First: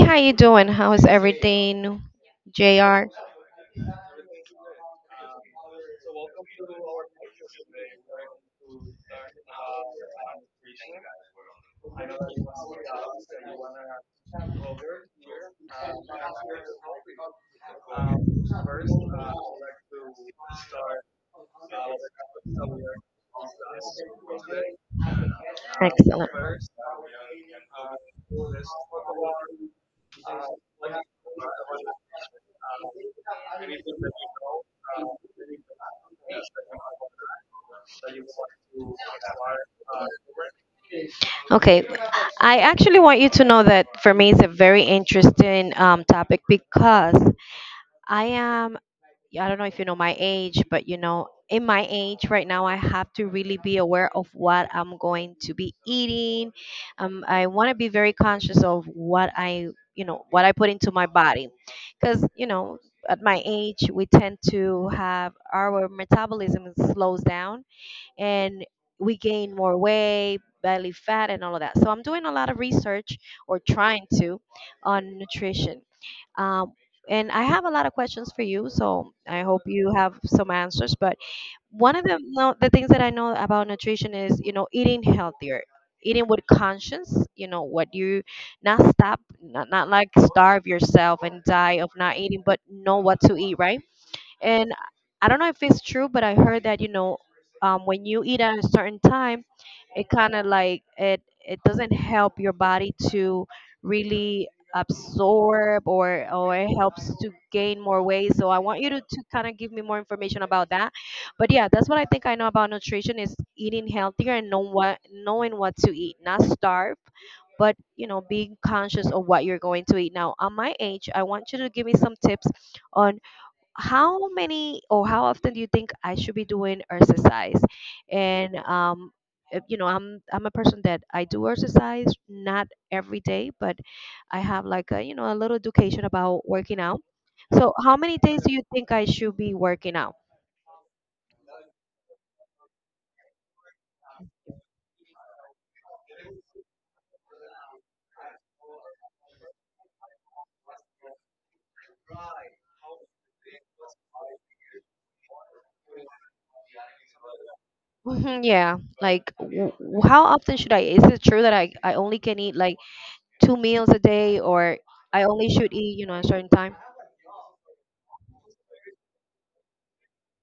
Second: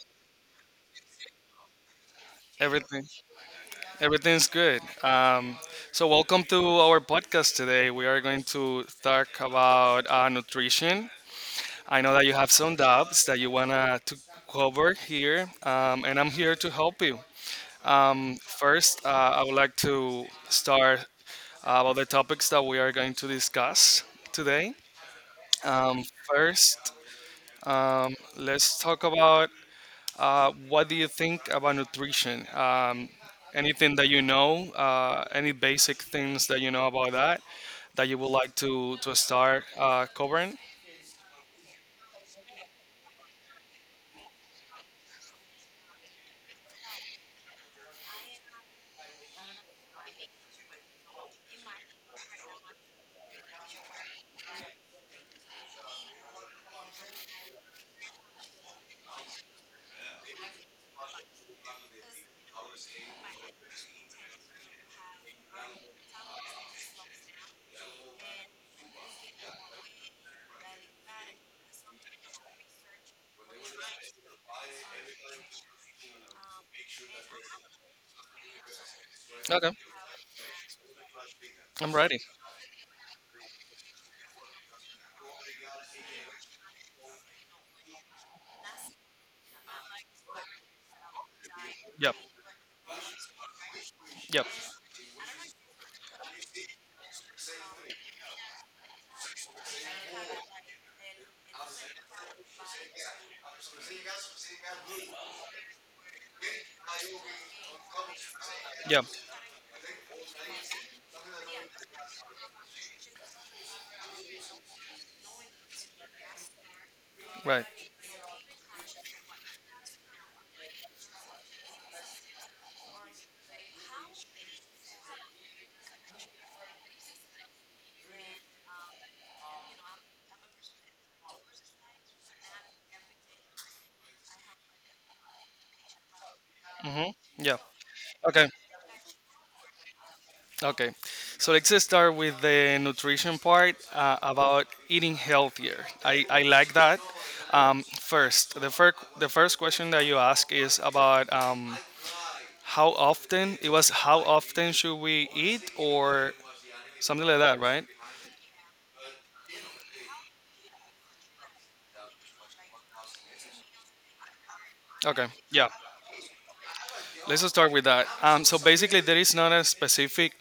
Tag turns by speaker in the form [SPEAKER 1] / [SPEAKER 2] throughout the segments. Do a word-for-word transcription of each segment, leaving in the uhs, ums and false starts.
[SPEAKER 1] how you doing? How is everything,
[SPEAKER 2] Everything
[SPEAKER 1] J R?
[SPEAKER 2] everything's good. Um, so welcome to our podcast today. We are going to talk about uh, nutrition. I know that you have some doubts that you wanna to cover here, um, and I'm here to help you. Um, first, uh, I would like to start uh, about the topics that we are going to discuss today. Um,
[SPEAKER 1] Excellent.
[SPEAKER 2] first, um, let's talk about Uh, what do you think about nutrition? Um, anything that you know, uh, any basic things that you know about that, that you would like to to start uh, covering?
[SPEAKER 1] Okay, I actually want you to know that for me it's a very interesting um, topic because I am I don't know if you know my age, but you know, in my age right now, I have to really be aware of what I'm going to be eating. Um, I want to be very conscious of what I, you know, what I put into my body, because you know, at my age, we tend to have our metabolism slows down and we gain more weight, belly fat, and all of that. So I'm doing a lot of research or trying to on nutrition. Um, and I have a lot of questions for you, so I hope
[SPEAKER 2] Okay,
[SPEAKER 1] you have some answers. But
[SPEAKER 2] I'm
[SPEAKER 1] one of the
[SPEAKER 2] ready.
[SPEAKER 1] no, the things that I know about nutrition is you know eating healthier, eating with conscience. You know what you not stop, not, not like starve yourself and die of not
[SPEAKER 2] Yep,
[SPEAKER 1] eating, but know what to eat, right?
[SPEAKER 2] yep,
[SPEAKER 1] And I don't know if it's true, but I heard that you know, um, when you eat at a certain time, it kind of like it it doesn't help your body to really absorb or or it helps to gain more weight. So I want you to,
[SPEAKER 2] yep.
[SPEAKER 1] to kind of give me more information about that. But yeah, that's what I think I know about nutrition is eating healthier and know what knowing what to eat, not starve
[SPEAKER 2] Right.
[SPEAKER 1] but you know being conscious of what you're going to eat. Now at my age I want you to give me some tips on how many or how often do you think I should be doing exercise? And um, uh, you know, I'm I'm a person that I do exercise not every day, but I have like a you know a little education about working out.
[SPEAKER 2] Mm-hmm. Yeah.
[SPEAKER 1] So how many days
[SPEAKER 2] Okay.
[SPEAKER 1] do you think I should be working out?
[SPEAKER 2] Okay. So let's just start with the nutrition part uh, about eating healthier. I, I like that. Um, first, the first the first question that you ask is about um, how often it was how often should we eat or something like that, right?
[SPEAKER 1] Mhm, yeah, like w- w- how often should I? Is it true that I I only can eat like two meals a day, or I
[SPEAKER 2] Okay,
[SPEAKER 1] only
[SPEAKER 2] yeah,
[SPEAKER 1] should eat you know a certain time?
[SPEAKER 2] let's just start with that. Um, so basically, there is not a specific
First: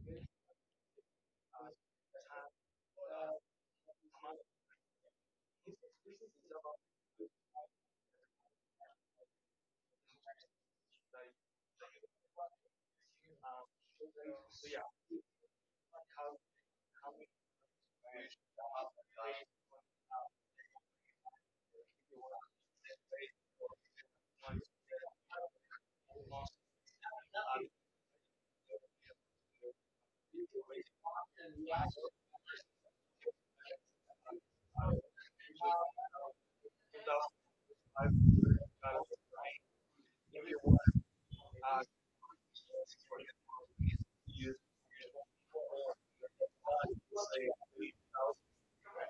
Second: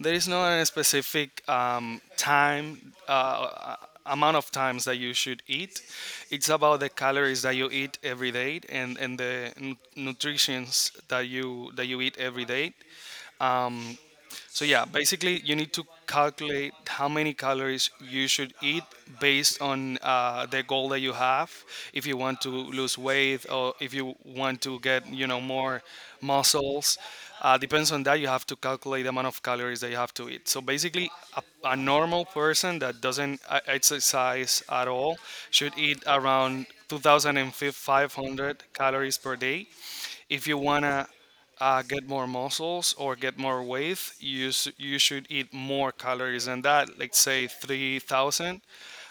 [SPEAKER 2] there is not a specific um, time, uh, uh, amount of times that you should eat. It's about the calories that you eat every day, and, and the nu- nutrients that you that you eat every day. um, So yeah, basically you need to calculate how many calories you should eat based on uh, the goal that you have. If you want to lose weight, or if you want to get, you know, more muscles, uh, depends on that. You have to calculate the amount of calories that you have to eat. So basically, a, a normal person that doesn't uh, exercise at all should eat around two thousand five hundred calories per day. If you wanna uh, get more muscles or get more weight, you s- you should eat more calories than that. Let's say three thousand.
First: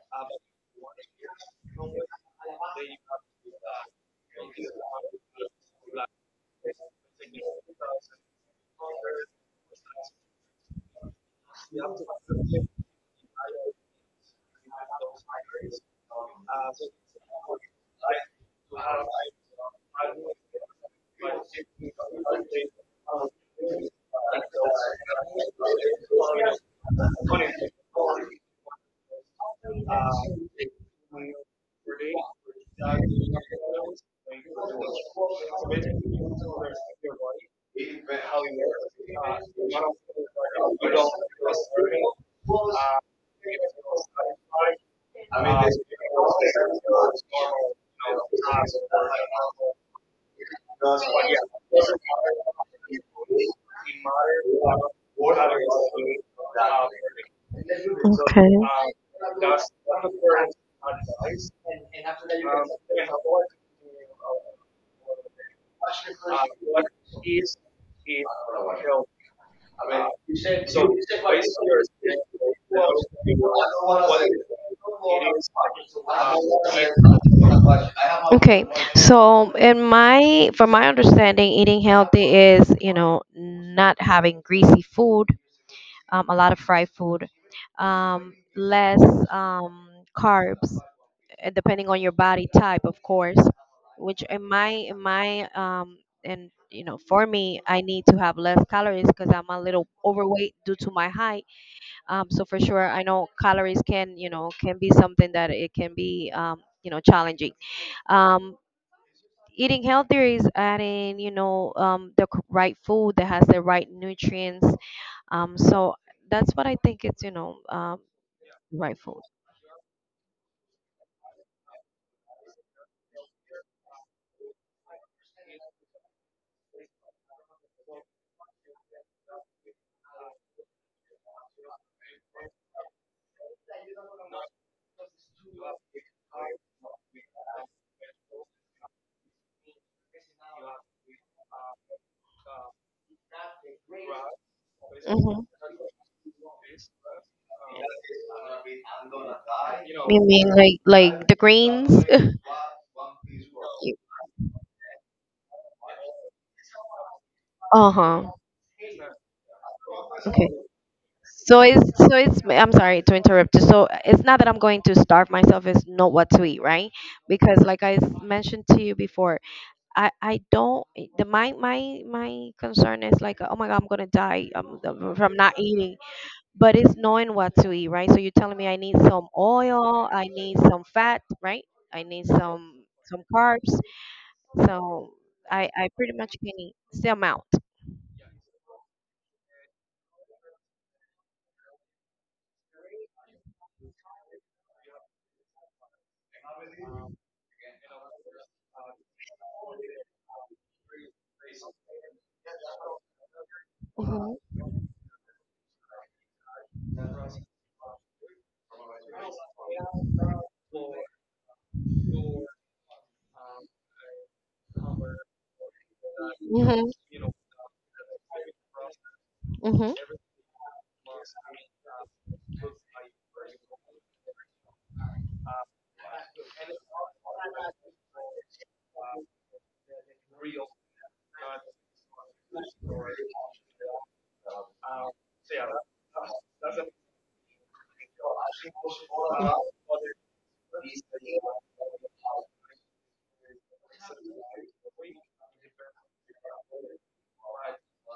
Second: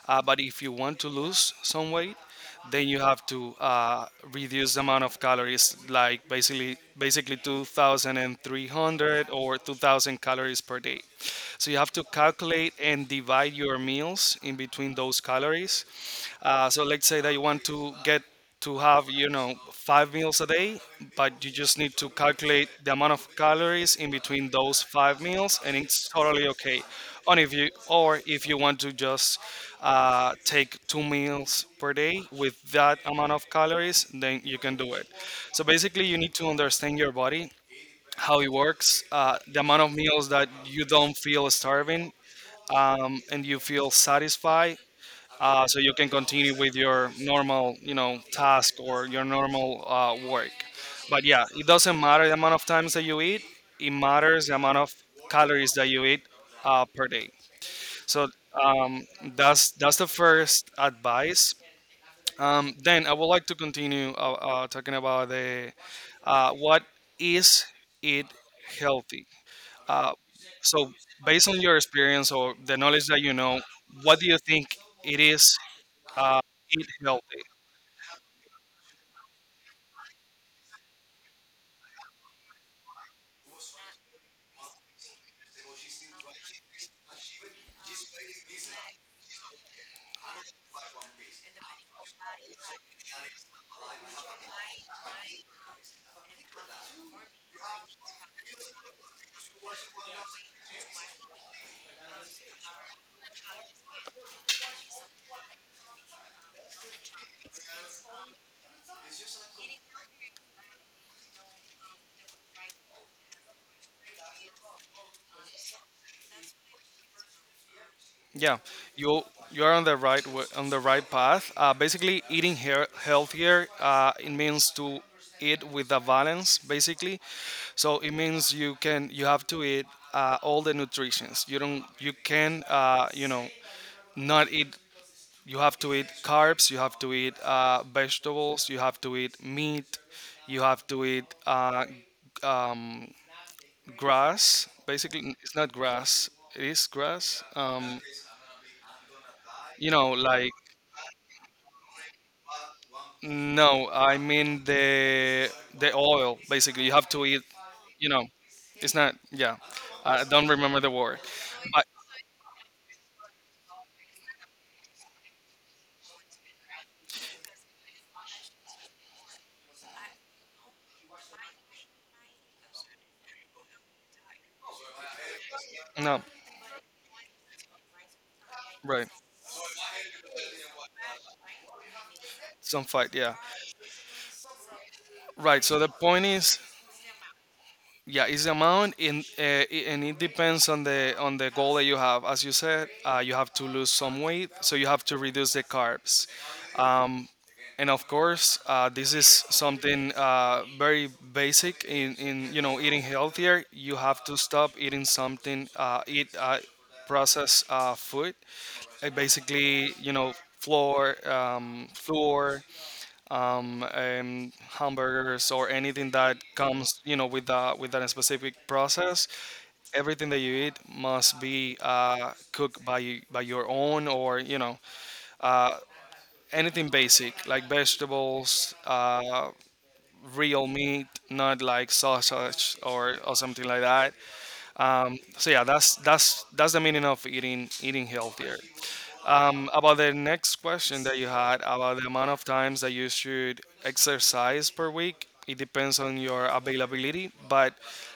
[SPEAKER 2] Uh, but if you want to lose some weight, then you have to uh, reduce the amount of calories, like basically basically two thousand and three covered calories per day. So you have to calculate and divide your meals in between those calories. Uh, so let's say that you want to get to have, you know, five meals a day, but you just need to calculate the amount of calories in between those five meals, and it's totally okay. on If you, or if you want to just uh, take two meals per day with that amount of calories, then you can do it. So basically, you need to understand your body, how it works, uh, the amount of meals that you don't feel starving, um, and you feel satisfied, uh, so you can continue with your normal, you know, task, or your normal uh, work. But yeah, it doesn't matter the amount of times that you eat. It matters the amount of calories that you eat uh, per day. so um, that's that's the first advice. Um, then I would like to continue uh, uh, talking about the uh, what is it healthy. uh, so Based on your experience or the knowledge that you know, what do you think it is, uh, eat healthy?
[SPEAKER 1] Okay, so in my, from my understanding, eating healthy is, you know, not having greasy food, um, a lot of fried food, um, less um, carbs, uh, depending on your body type, of course. Which in my in my um and you know, for me, I need to have less calories because I'm a little overweight due to my height. Um, so for sure, I know calories can you know can be something that it can be um you know challenging. Um, Eating healthier is adding you know um the c- right food that has the right nutrients. Um, so that's what I think it's you know um
[SPEAKER 2] Yeah,
[SPEAKER 1] right
[SPEAKER 2] you
[SPEAKER 1] food.
[SPEAKER 2] you are on the right wa- on the right path. Uh, basically, eating hea- healthier, uh, it means to eat with a balance. Basically, so it means you can you have to eat uh, all the nutrients. You don't you can, uh, you know, not eat. You have to eat carbs. You have to eat uh, vegetables. You have to eat meat. You have to eat uh, um, grass. Basically,
[SPEAKER 1] Hmm.
[SPEAKER 2] it's not grass. It is grass. Um, you know,
[SPEAKER 1] You mean
[SPEAKER 2] like,
[SPEAKER 1] like like the grains?
[SPEAKER 2] no, I mean the the oil. Basically, you have to eat, you know,
[SPEAKER 1] Uh-huh.
[SPEAKER 2] it's not, yeah, I don't
[SPEAKER 1] Okay.
[SPEAKER 2] remember the word.
[SPEAKER 1] So it's
[SPEAKER 2] But
[SPEAKER 1] so it's I'm sorry to interrupt you. So it's not that I'm going to starve myself, it's not what to eat, right? Because like I s- mentioned to you before, I I don't, the my my my concern is like oh my god, I'm going to die um, the- from not eating,
[SPEAKER 2] no,
[SPEAKER 1] but it's knowing what to eat, right? So you're telling me I need
[SPEAKER 2] right,
[SPEAKER 1] some oil, I need some fat, right? I need some
[SPEAKER 2] some fight,
[SPEAKER 1] and
[SPEAKER 2] yeah,
[SPEAKER 1] carbs. So
[SPEAKER 2] right.
[SPEAKER 1] I,
[SPEAKER 2] So the
[SPEAKER 1] I pretty
[SPEAKER 2] point
[SPEAKER 1] much can
[SPEAKER 2] is,
[SPEAKER 1] eat the amount.
[SPEAKER 2] yeah, it's the amount in, uh, i- and it depends on the on the goal that you have. As you said, uh, you have to lose some weight, so you have to reduce the carbs, um, and of course, uh, this is something uh, very basic. In, in, you know, eating healthier, you have
[SPEAKER 1] Hmm.
[SPEAKER 2] to stop eating something, uh, eat uh, processed uh, food, uh, basically, you know, flour, um, flour, um, um, hamburgers, or anything that comes, you know,
[SPEAKER 1] Hmm.
[SPEAKER 2] with that with that specific process.
[SPEAKER 1] Hmm.
[SPEAKER 2] Everything that you eat must be uh, cooked by you- by your own, or, you know, uh, anything basic like vegetables, uh, real meat, not like sausage, or, or something like that. Um, so yeah, that's that's that's the meaning of eating eating healthier. Um, about the next question that you had about the amount of times that you should exercise per week, it depends on your availability, but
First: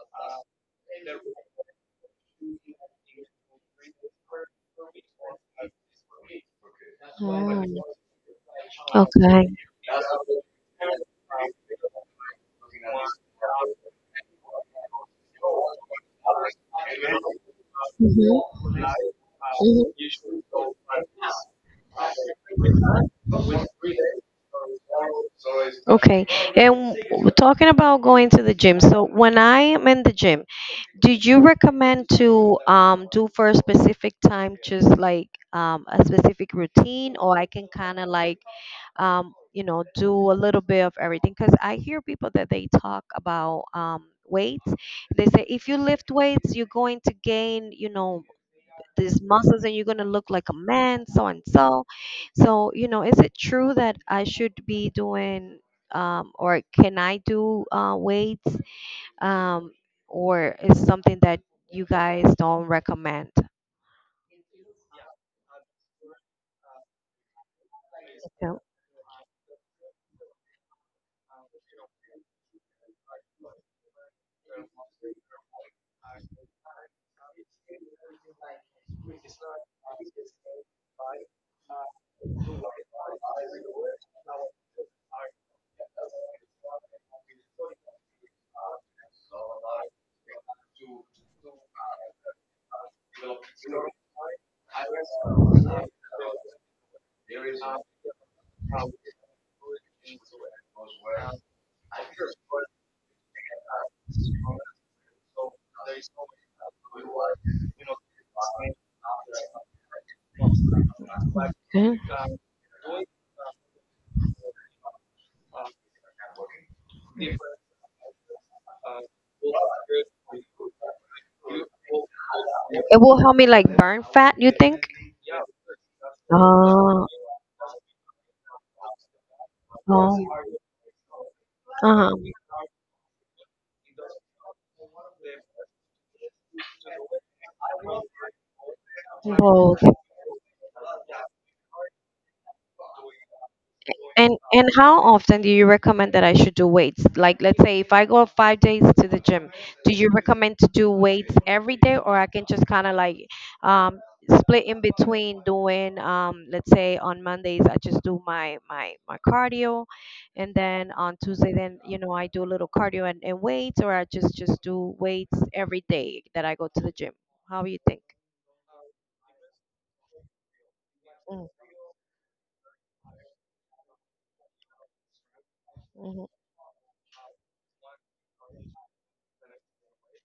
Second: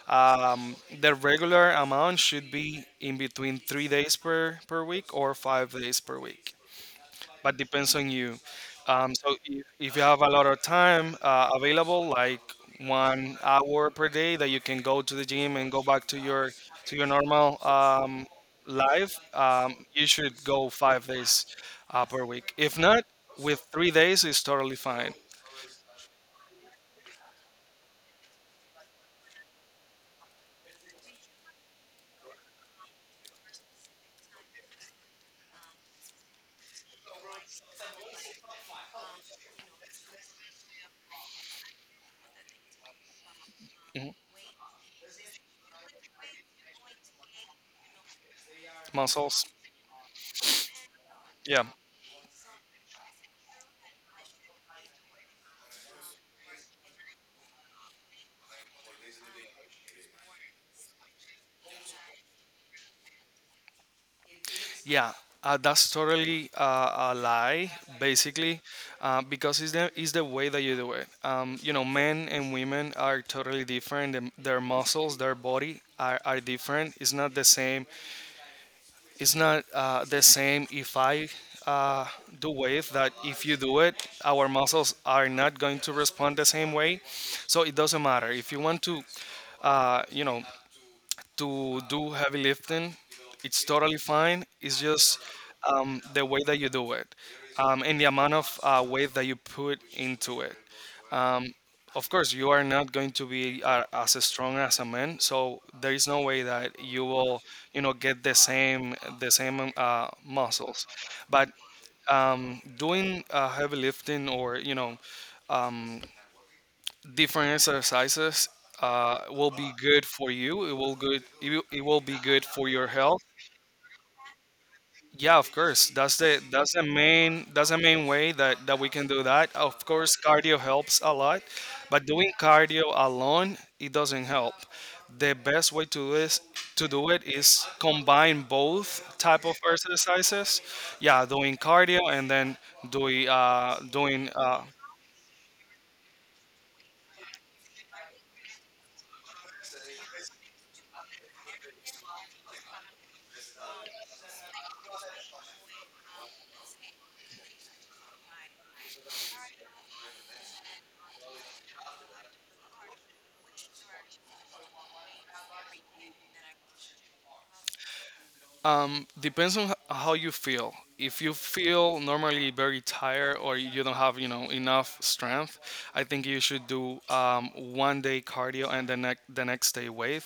[SPEAKER 2] um, the regular amount should be in between three days per, per week or five days per week, but
[SPEAKER 1] Mm.
[SPEAKER 2] depends on you. Um, so
[SPEAKER 1] Okay.
[SPEAKER 2] if, if you have a lot of time uh, available, like one hour per day, that you can go to the gym and go back to your to your normal um,
[SPEAKER 1] Hmm.
[SPEAKER 2] life, um, you should
[SPEAKER 1] Mhm.
[SPEAKER 2] go five days uh, per week. If not, with three days is totally fine.
[SPEAKER 1] Okay. And w- talking about going to the gym, so when I am in the gym, do you recommend to um do for a specific time, just like um a specific routine, or I can kind of like um you know do a little bit of everything? Because I hear people that they talk about um
[SPEAKER 2] Mhm.
[SPEAKER 1] weights. They say if you lift weights, you're going to gain you know these
[SPEAKER 2] Muscles,
[SPEAKER 1] muscles, and you're going to look like a man, so and
[SPEAKER 2] yeah.
[SPEAKER 1] so. So you know, is it true that I should be doing um or can I do uh weights? um, or is something that you guys don't recommend?
[SPEAKER 2] Yeah, uh, that's totally uh, a lie, basically,
[SPEAKER 1] So-
[SPEAKER 2] uh, because it's the, it's the way that you do it. Um, you know, men and women are totally different. Them- Their muscles, their body are, are different. It's not the same. It's not uh, the same if I uh, do it, that if you do it, our muscles are not going to respond the same way. So it doesn't matter. If you want to, uh, you know, to do heavy lifting, it's totally fine. It's just um, the way that you do it, um, and the amount of uh, weight that you put into it. Um, of course, you are not going to be uh, as strong as a man, so there is no way that you will, you know, get the same the same uh, muscles. But
[SPEAKER 1] Mhm.
[SPEAKER 2] um, doing uh, heavy lifting, or you know, um, different exercises uh, will be good for you. It will good. It will, it will be good for your
[SPEAKER 1] It will
[SPEAKER 2] health.
[SPEAKER 1] help me like burn fat. You think?
[SPEAKER 2] Yeah, of course. That's the that's the
[SPEAKER 1] Oh,
[SPEAKER 2] main that's the main way that that we can do that. Of course,
[SPEAKER 1] oh,
[SPEAKER 2] cardio helps a lot,
[SPEAKER 1] uh
[SPEAKER 2] but
[SPEAKER 1] huh.
[SPEAKER 2] doing cardio alone, it doesn't help. The best way to this to do it is combine both type of
[SPEAKER 1] Both.
[SPEAKER 2] exercises. Yeah, doing cardio and then doing uh, doing
[SPEAKER 1] And
[SPEAKER 2] uh,
[SPEAKER 1] and how often do you recommend that I should do weights? Like let's say if I go five days to the gym, do you recommend to do weights every day or I can just kind of like um split in between doing um let's say on Mondays I just do my my my cardio and then on Tuesday then you know I do a little cardio and, and weights or I just just do weights every day that I go to the gym. How you think?
[SPEAKER 2] Um, depends on h- how you feel. If you feel normally very tired, or you don't have, you know, enough strength, I think you should do um, one day cardio, and the next the next day weight,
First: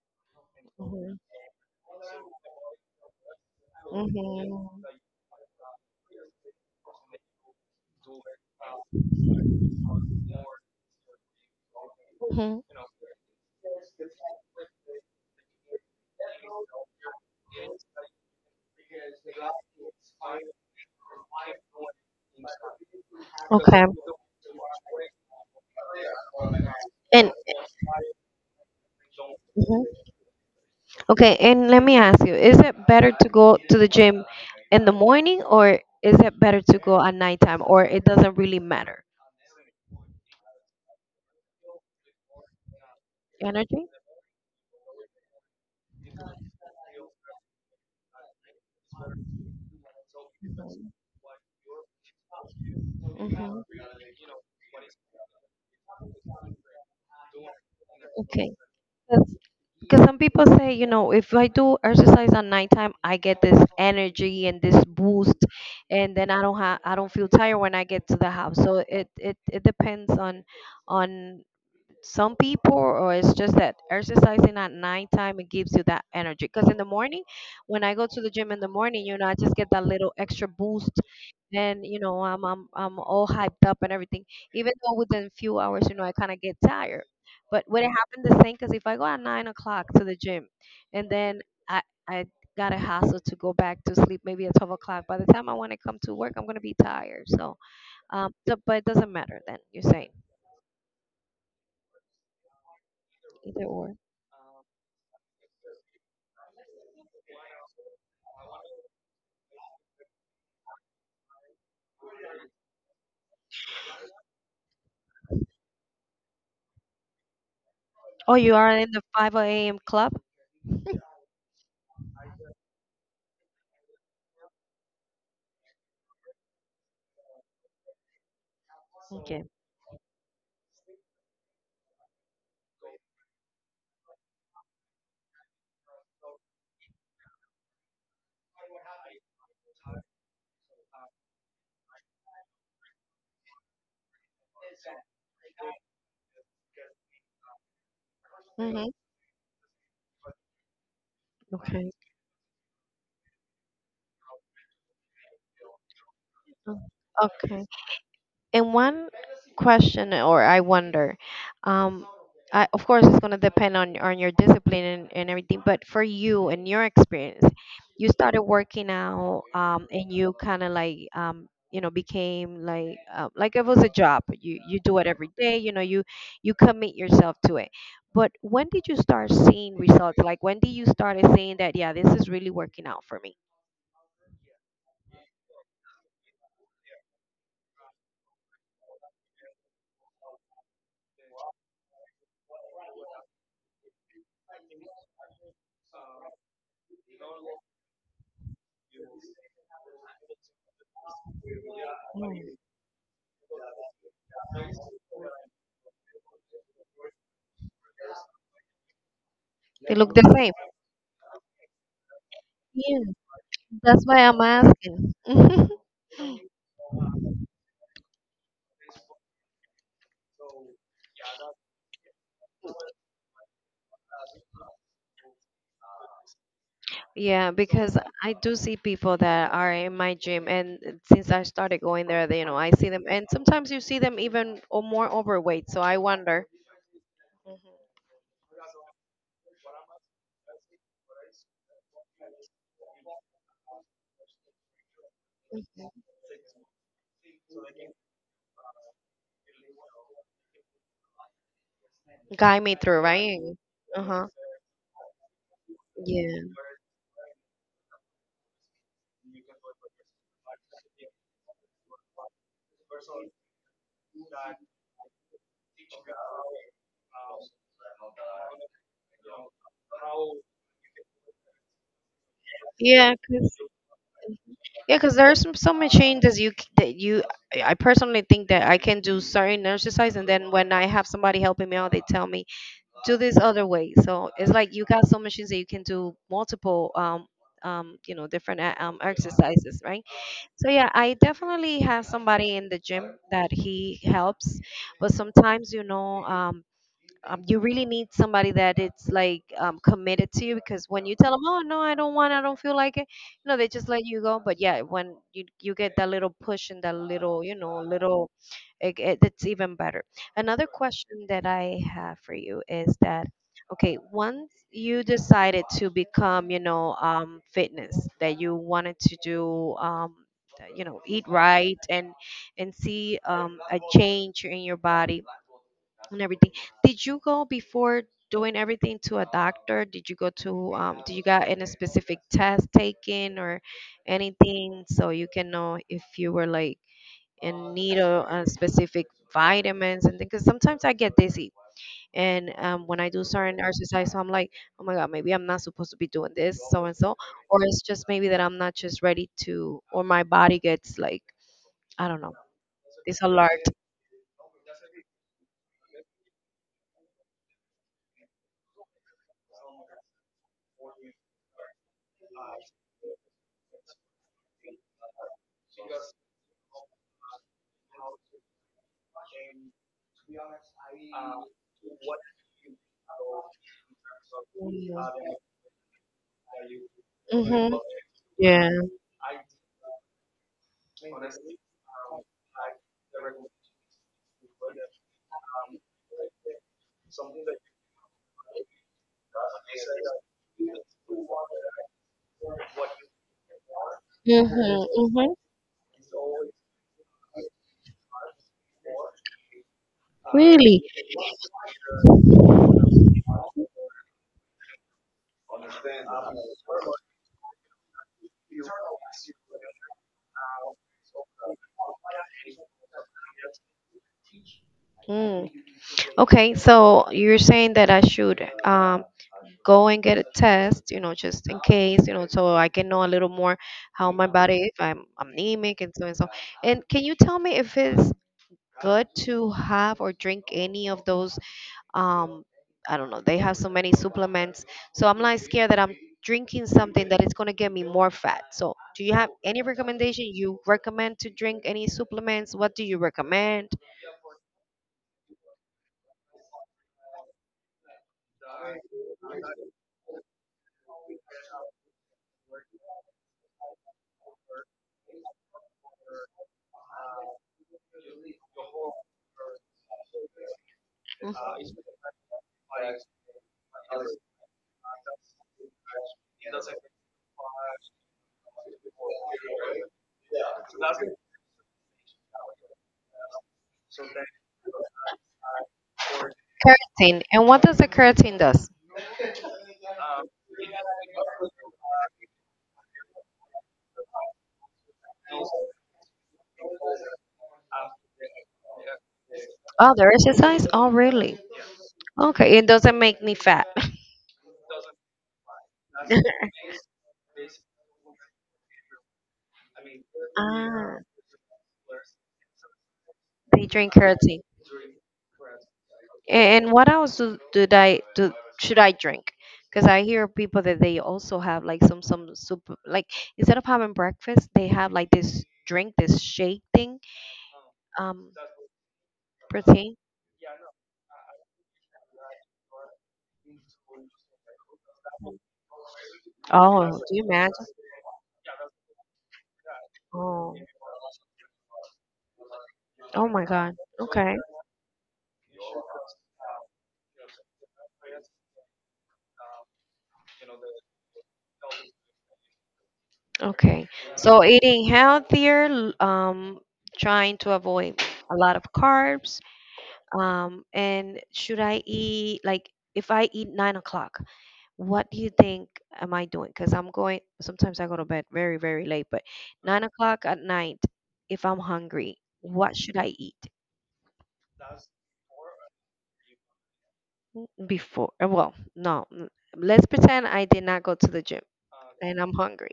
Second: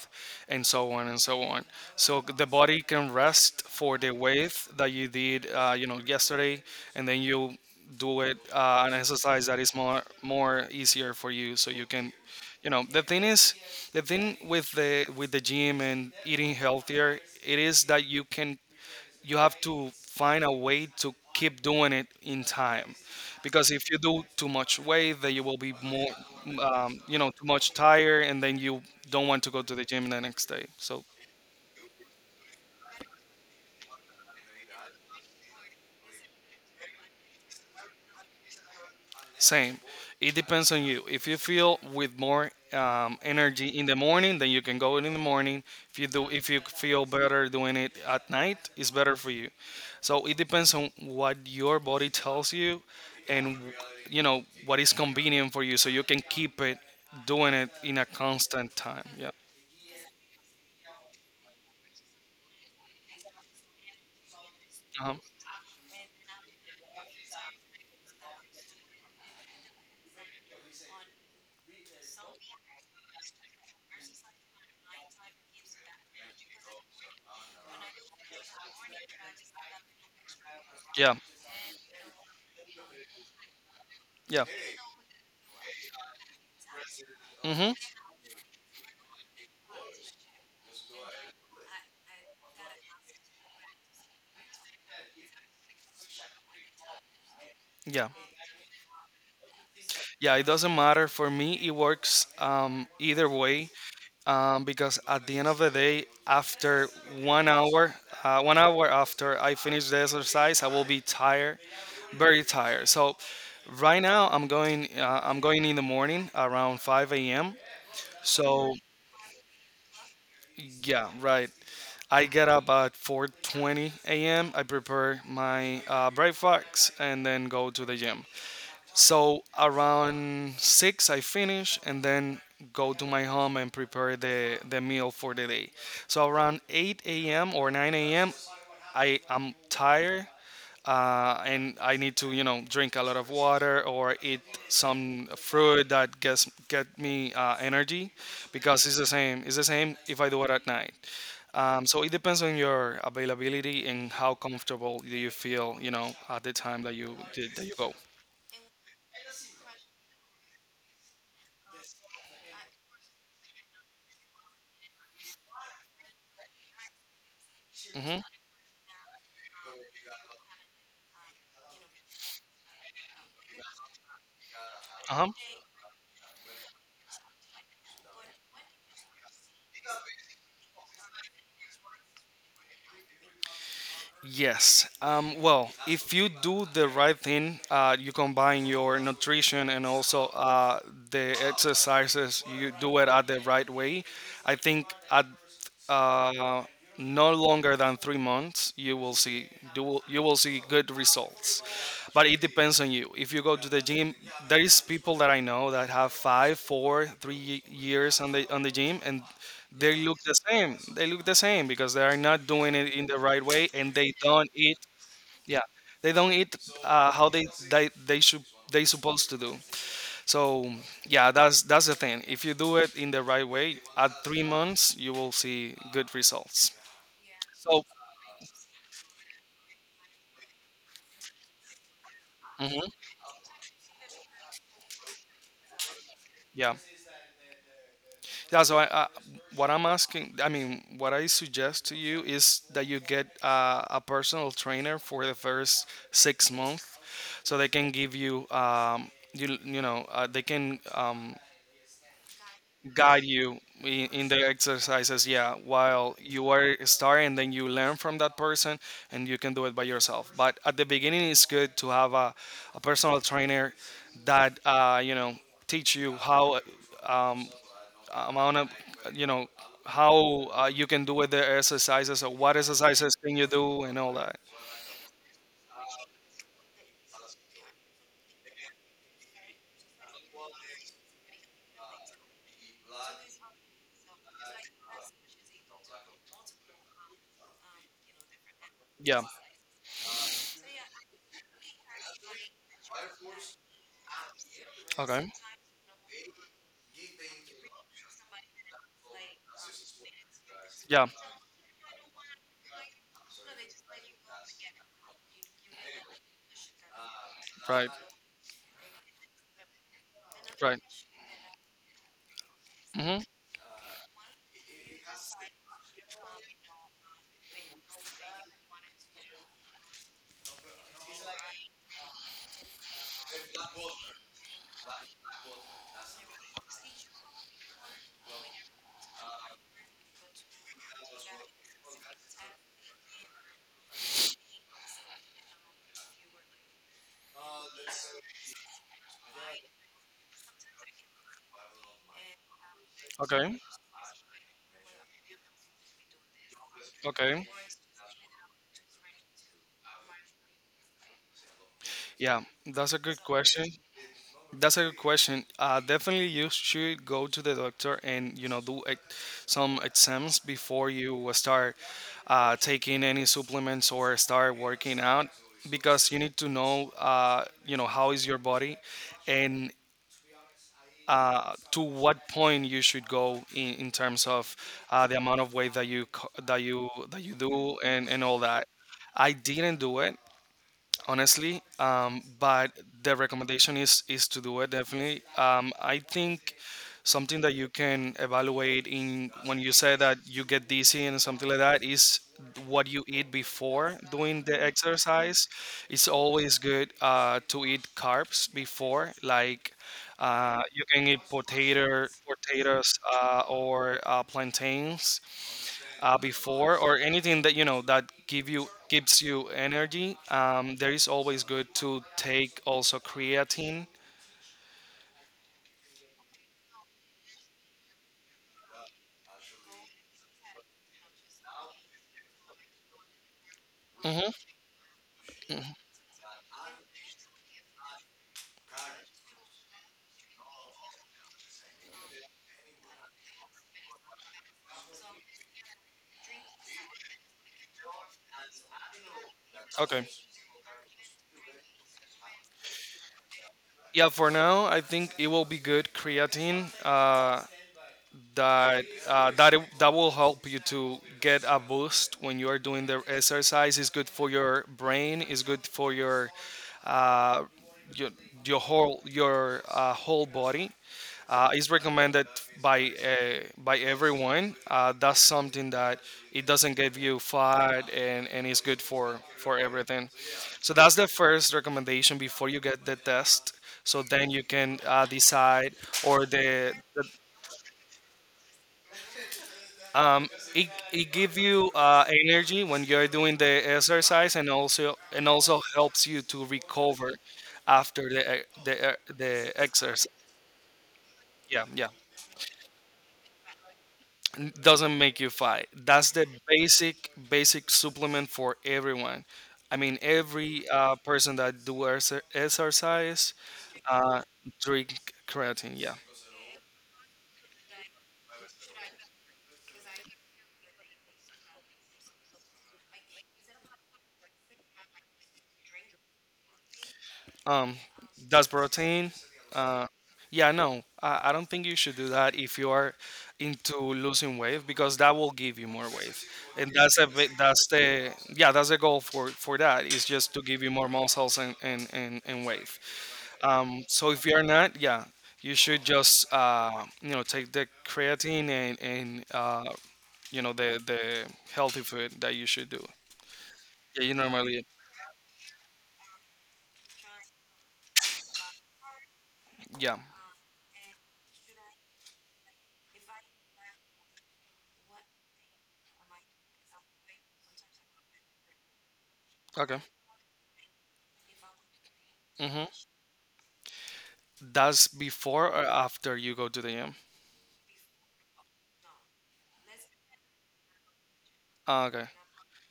[SPEAKER 2] and so on
[SPEAKER 1] Mm-hmm.
[SPEAKER 2] and so on. So c- the body can rest for the weight
[SPEAKER 1] Mm-hmm.
[SPEAKER 2] that you did, uh, you know, yesterday, and then you do it uh, an exercise that is more more easier for you, so you can,
[SPEAKER 1] Hmm.
[SPEAKER 2] you know, the thing is, the thing with the with the gym and eating healthier, it is that you can you have to find a way to keep doing it in time, because
[SPEAKER 1] Okay.
[SPEAKER 2] if you do too much weight, then you will be more, um, you know,
[SPEAKER 1] And
[SPEAKER 2] too much tired, and then you don't want to go to
[SPEAKER 1] mhm.
[SPEAKER 2] the gym the next day. So
[SPEAKER 1] Okay, and let me ask you, is it better to go to the gym in the morning or is it better to go at nighttime or it doesn't really matter?
[SPEAKER 2] same. It depends on you. If you feel with more um, energy in
[SPEAKER 1] Energy?
[SPEAKER 2] the morning, then you can go in the morning. If you do, if you feel better doing it at night, it's better for you. So it depends on what your body tells you, and
[SPEAKER 1] Mm-hmm.
[SPEAKER 2] you know what is convenient for you, so you can keep it doing it in a
[SPEAKER 1] Okay.
[SPEAKER 2] constant time. Yeah.
[SPEAKER 1] Because some people say, you know, if I do exercise at nighttime, I get this energy and this
[SPEAKER 2] Uh-huh.
[SPEAKER 1] boost, and then I don't have, I don't feel tired when I get to the house. So it it, it depends on on some people, or it's just that exercising at nighttime it gives you that energy? Because in the morning, when I go to the gym in the morning, you know, I just get that little extra boost,
[SPEAKER 2] Yeah.
[SPEAKER 1] and you know, i'm i'm, I'm all hyped up and everything.
[SPEAKER 2] Yeah.
[SPEAKER 1] Even though within a few hours, you know, I kind of get tired, but
[SPEAKER 2] Mhm.
[SPEAKER 1] would it happen the same? Because if I go at nine o'clock to the gym and then I I gotta hustle to go back to sleep maybe at twelve o'clock, by the time I want to come to work I'm gonna be tired. So
[SPEAKER 2] Yeah.
[SPEAKER 1] um so, but it doesn't matter then, you're saying,
[SPEAKER 2] Yeah, it doesn't matter for me. It works um, either
[SPEAKER 1] either
[SPEAKER 2] way.
[SPEAKER 1] or.
[SPEAKER 2] Um, because at the end of the day, after one hour, uh, one hour after I finish the exercise, I will be tired, very tired. So right now I'm going, uh, I'm going in the morning around five a m.
[SPEAKER 1] Oh, you are
[SPEAKER 2] So
[SPEAKER 1] in the five a m club?
[SPEAKER 2] yeah, right. I get up at four twenty a m. I prepare my uh, breakfast and then go to the gym. So
[SPEAKER 1] Okay.
[SPEAKER 2] around six, I finish and then go to my home and prepare the, the meal for the day. So around eight a m or nine a m, I am tired uh, and I need to, you know, drink a lot of water or eat some fruit that gets get me uh, energy, because
[SPEAKER 1] Mm-hmm.
[SPEAKER 2] it's the same. It's the same if I do it at night. Um,
[SPEAKER 1] Okay.
[SPEAKER 2] so it depends on your availability and how comfortable do you feel, you know, at the
[SPEAKER 1] Oh,
[SPEAKER 2] time that you that
[SPEAKER 1] okay.
[SPEAKER 2] you go.
[SPEAKER 1] And one question, or I wonder, um, I, of course, it's going to depend on on your discipline and, and everything. But for you and your experience, you
[SPEAKER 2] Hmm.
[SPEAKER 1] started working out, um, and you kind of like, um, you know, became like uh, like it was a job. You you do it
[SPEAKER 2] Uh-huh.
[SPEAKER 1] every day. You know, you you commit yourself to it. But when did you start seeing results? Like when did you started saying that, yeah, this is really working out for me?
[SPEAKER 2] Yes. Um, well, if you do the right thing, uh, you combine your nutrition and also uh, the exercises, you do it at the right way. I think at uh, no longer than three months, you will see you will, you will see good results. But it
[SPEAKER 1] Yeah.
[SPEAKER 2] depends on you. If you go to the gym, there is people that I know that have five, four, three years on the on the gym, and
[SPEAKER 1] They
[SPEAKER 2] they
[SPEAKER 1] look
[SPEAKER 2] look
[SPEAKER 1] the
[SPEAKER 2] the
[SPEAKER 1] same.
[SPEAKER 2] same. They look the same because they are not doing it
[SPEAKER 1] Yeah,
[SPEAKER 2] in the right way, and
[SPEAKER 1] that's
[SPEAKER 2] they
[SPEAKER 1] why I'm
[SPEAKER 2] don't eat.
[SPEAKER 1] asking.
[SPEAKER 2] Yeah, they don't eat uh, how they they they should they supposed to do. So yeah, that's that's the thing. If you do it in the right way, at three months you will see good results.
[SPEAKER 1] Yeah,
[SPEAKER 2] So
[SPEAKER 1] because I do see people that are in my gym, and since I started going there, they- you know, I
[SPEAKER 2] mhm,
[SPEAKER 1] see them, and sometimes you see them even o- more overweight. So I wonder,
[SPEAKER 2] yeah, yeah. So I, I, what I'm asking, I mean, what I suggest to you is that you get uh, a personal trainer for the first
[SPEAKER 1] mhm.
[SPEAKER 2] six months, so they can give you, um, you you know, uh, they can um,
[SPEAKER 1] Guide me through,
[SPEAKER 2] guide
[SPEAKER 1] right?
[SPEAKER 2] you
[SPEAKER 1] Uh
[SPEAKER 2] in,
[SPEAKER 1] huh.
[SPEAKER 2] in the exercises, yeah, while
[SPEAKER 1] Yeah,
[SPEAKER 2] you are starting, then you learn from that person, and you can do it by yourself. But at the beginning it's good to have a, a personal trainer that uh, you know teach you how, um, amount of, you know, how uh, you can do with the exercises, or what
[SPEAKER 1] yeah,
[SPEAKER 2] exercises can you
[SPEAKER 1] cause
[SPEAKER 2] do and all that.
[SPEAKER 1] yeah, 'cause there are some some machines that you c- that you, I I personally think that I can do certain exercise, and then when I have somebody helping me out, they tell me do this other way. So it's like you got some machines that you can do multiple, um, um, you know, different uh, um,
[SPEAKER 2] Yeah,
[SPEAKER 1] exercises, right? So yeah, I definitely have somebody in the gym that he helps, but
[SPEAKER 2] okay,
[SPEAKER 1] sometimes you know, um, um, you really need somebody that it's like um, committed to you, because when
[SPEAKER 2] yeah,
[SPEAKER 1] you tell them, "Oh no, I don't want, I don't feel like it," you know, they just let you go. But yeah, when you you get that little push and that little, you know,
[SPEAKER 2] right,
[SPEAKER 1] little, it, it, it's even better. Another
[SPEAKER 2] right,
[SPEAKER 1] question that I have for you is
[SPEAKER 2] hmm,
[SPEAKER 1] that okay, once you decided to become, you know, um, fitness that you wanted to do, um, you know, eat right and and see um, a change in your body and everything, did you go before doing everything to a doctor? Did you go to, um, do you got any specific test taken or anything so you can know if you were like in need of uh, specific vitamins and things? Because sometimes I get dizzy. And um, when I do
[SPEAKER 2] okay,
[SPEAKER 1] certain exercise, so I'm like, oh my God, maybe I'm not supposed to be doing this, so and so.
[SPEAKER 2] okay,
[SPEAKER 1] Or it's just maybe that I'm not just ready to, or my body gets like, I don't know,
[SPEAKER 2] yeah, that's a
[SPEAKER 1] it's
[SPEAKER 2] good
[SPEAKER 1] alert.
[SPEAKER 2] question. That's a good question. Uh, definitely, you should go to the doctor and, you know, do ex- some exams before you start uh, taking any supplements or start working out, because you need to know, uh, you know how is your body, and uh, to what point you should go in, in terms of uh, the amount of weight that you co- that you that you
[SPEAKER 1] Mm-hmm.
[SPEAKER 2] do and and all that.
[SPEAKER 1] Yeah.
[SPEAKER 2] I didn't do it honestly, um, but the recommendation is is to do it, definitely. um, I think something that you can evaluate in, when you say that you get dizzy and something like that, is what you eat before doing the
[SPEAKER 1] Mm-hmm.
[SPEAKER 2] exercise. It's always good uh, to eat carbs before. Like, uh, you
[SPEAKER 1] Really?
[SPEAKER 2] can eat potato potatoes, uh, or uh, plantains, uh, before, or anything that you know that give you gives you energy. Um, there is always good to take also creatine.
[SPEAKER 1] Mm. Okay, so you're saying that I should um, go and get a test, you know, just in case, you know, so I can know a little more how my
[SPEAKER 2] Hmm,
[SPEAKER 1] body, if I'm anemic and so and so. And can you tell me if it's good to have or drink any of those um, I don't know, they have so many supplements, so I'm like scared that I'm drinking something that is going to get me more fat. So do you have any
[SPEAKER 2] okay,
[SPEAKER 1] recommendation? You recommend to drink any supplements? What do you recommend?
[SPEAKER 2] yeah, for now I think it will be good creatine, uh, that uh, that it- that will help you to get a boost when you are doing the exercise. It's good for your brain. It's good for your uh, your your whole your uh, whole body.
[SPEAKER 1] Mhm.
[SPEAKER 2] Uh, it's recommended by uh, by everyone. Uh, that's something that it doesn't give you fat, and and it's good for for everything. So that's the first recommendation before you get the test. So then you can uh, decide, or the
[SPEAKER 1] Keratin. And what does the keratin does?
[SPEAKER 2] um, it, it gives you uh, energy when you're doing the exercise, and also and also helps you to recover after the e- the e- the
[SPEAKER 1] Oh, the
[SPEAKER 2] exercise.
[SPEAKER 1] exercise? Oh, really?
[SPEAKER 2] Yeah, yeah.
[SPEAKER 1] Okay, it doesn't make me fat.
[SPEAKER 2] N- doesn't make you fight, that's the basic basic supplement for everyone. I mean every
[SPEAKER 1] ah,
[SPEAKER 2] uh, person that do exer- exercise,
[SPEAKER 1] they drink
[SPEAKER 2] uh,
[SPEAKER 1] keratin.
[SPEAKER 2] drink creatine, yeah.
[SPEAKER 1] And what else do, did I do? Should I drink? Because I hear people that they also have like some some soup like instead of having breakfast, they have like this drink, this shake thing,
[SPEAKER 2] Um,
[SPEAKER 1] um,
[SPEAKER 2] does protein? Uh,
[SPEAKER 1] protein.
[SPEAKER 2] yeah, no, I, I don't think you should do that if you are into losing weight, because that will give you more weight, and
[SPEAKER 1] Oh, do
[SPEAKER 2] that's a
[SPEAKER 1] you
[SPEAKER 2] bit,
[SPEAKER 1] imagine?
[SPEAKER 2] that's the yeah that's the goal. for for that is just to
[SPEAKER 1] Oh,
[SPEAKER 2] give you more muscles and and and, and weight.
[SPEAKER 1] oh my God.
[SPEAKER 2] Um, so if
[SPEAKER 1] Okay,
[SPEAKER 2] you are not, yeah, you should just uh, you know take the creatine and and uh, you know the the healthy food that you should do.
[SPEAKER 1] okay.
[SPEAKER 2] Yeah, you
[SPEAKER 1] So
[SPEAKER 2] normally,
[SPEAKER 1] eating healthier, l- um, trying to avoid a lot of carbs.
[SPEAKER 2] yeah,
[SPEAKER 1] Um, and should I eat like if I eat nine o'clock? What do you think am I doing? Because I'm going, sometimes I go to bed very, very late, but
[SPEAKER 2] okay.
[SPEAKER 1] nine o'clock at night, if I'm hungry,
[SPEAKER 2] Hmm.
[SPEAKER 1] what should I eat
[SPEAKER 2] That's before or after you go to the gym?
[SPEAKER 1] before? uh, Well, no, n- let's pretend I did not go to the gym
[SPEAKER 2] Ah, okay.
[SPEAKER 1] and I'm hungry,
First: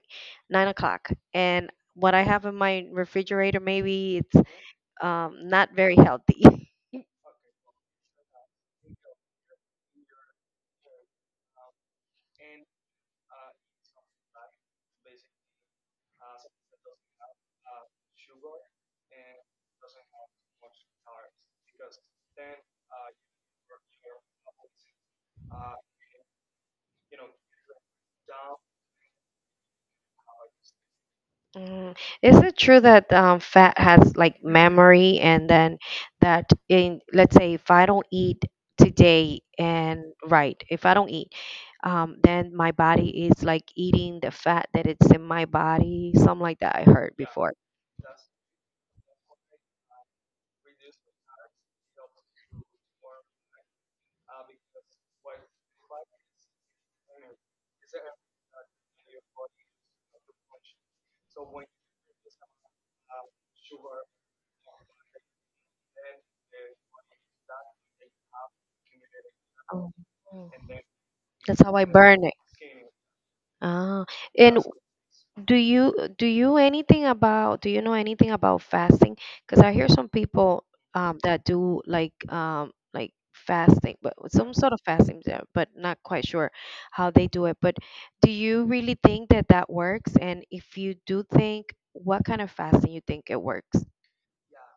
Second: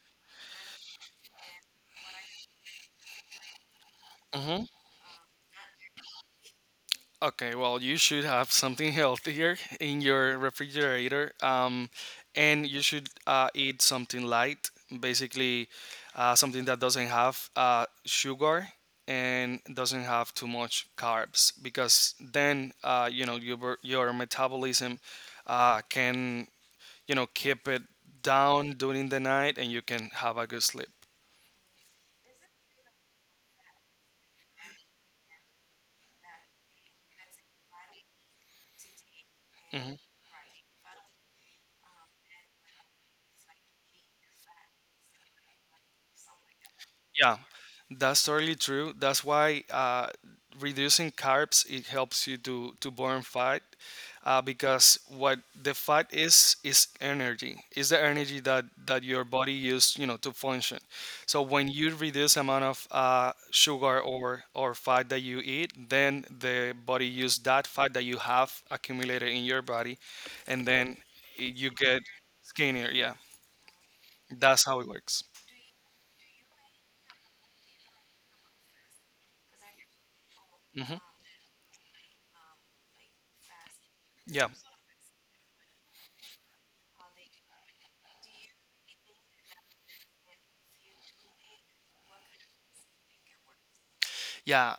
[SPEAKER 1] nine o'clock. And what I have in my refrigerator, maybe it's
[SPEAKER 2] Mm-hmm.
[SPEAKER 1] um, not very healthy.
[SPEAKER 2] Okay, well, you should have something healthier in your refrigerator, um, and you should uh, eat something light, basically. Uh, something that doesn't have uh, sugar and doesn't have too much carbs, because then, uh, you know your your metabolism uh, can, you know, keep it down during the night, and you can have a good sleep.
[SPEAKER 1] Mm. Is it true that um, fat has like memory, and then that in, let's say if I don't eat today
[SPEAKER 2] Mm-hmm.
[SPEAKER 1] and right, if I don't eat, um, then my body is like eating the fat that it's in my body, something like that I heard
[SPEAKER 2] Yeah,
[SPEAKER 1] before.
[SPEAKER 2] that's totally true. That's why uh, reducing carbs it helps you to to burn fat, uh, because what the fat is is energy. Is the energy that that your body used, you know, to function. So when you reduce amount of uh, sugar or or fat that you eat, then the body use that fat that you have accumulated in your
[SPEAKER 1] Oh,
[SPEAKER 2] body,
[SPEAKER 1] mm.
[SPEAKER 2] and then
[SPEAKER 1] That's
[SPEAKER 2] you
[SPEAKER 1] how I
[SPEAKER 2] get
[SPEAKER 1] burn it.
[SPEAKER 2] skinnier. Yeah,
[SPEAKER 1] Ah, and
[SPEAKER 2] that's how it works.
[SPEAKER 1] Do you do you anything about do you know anything about fasting? Because I hear some people
[SPEAKER 2] Hmm.
[SPEAKER 1] um, that do like um, like fasting, but
[SPEAKER 2] Yeah.
[SPEAKER 1] some sort of fasting there, but not quite sure how they do it. But do you really think that that works? And if you do think, what kind of fasting you think it works?
[SPEAKER 2] Yeah,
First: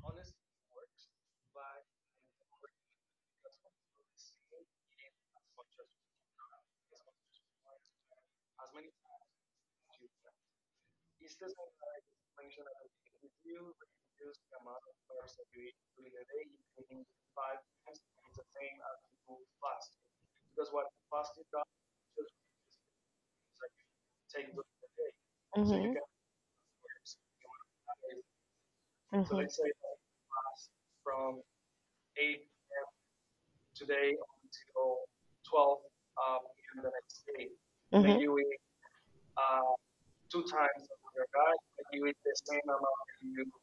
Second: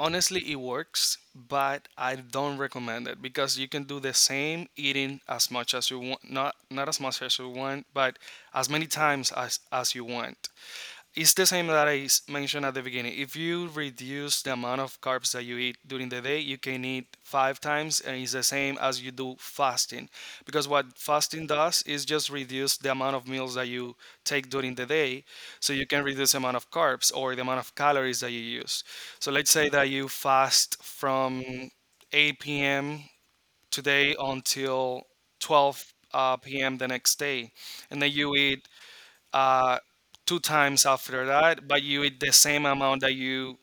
[SPEAKER 2] honestly, it works, but I don't recommend it, because you can do the same eating as much as you want. Not not as much as you want, but as many times as as you want. It's the same that I s- mentioned at the beginning. If you reduce the amount of carbs that you eat during the day, you can eat five times, and it's the same as you do fasting. Because what fasting does is just reduce the amount of meals that you take during the day, so you
[SPEAKER 1] Mm-hmm.
[SPEAKER 2] can reduce the amount of carbs or the amount of calories that you use. So
[SPEAKER 1] Mm-hmm.
[SPEAKER 2] let's say that you fast from eight p m today until twelve uh, p m the next day, and then
[SPEAKER 1] Mm-hmm.
[SPEAKER 2] you eat uh, two times after that, but you eat the same amount that you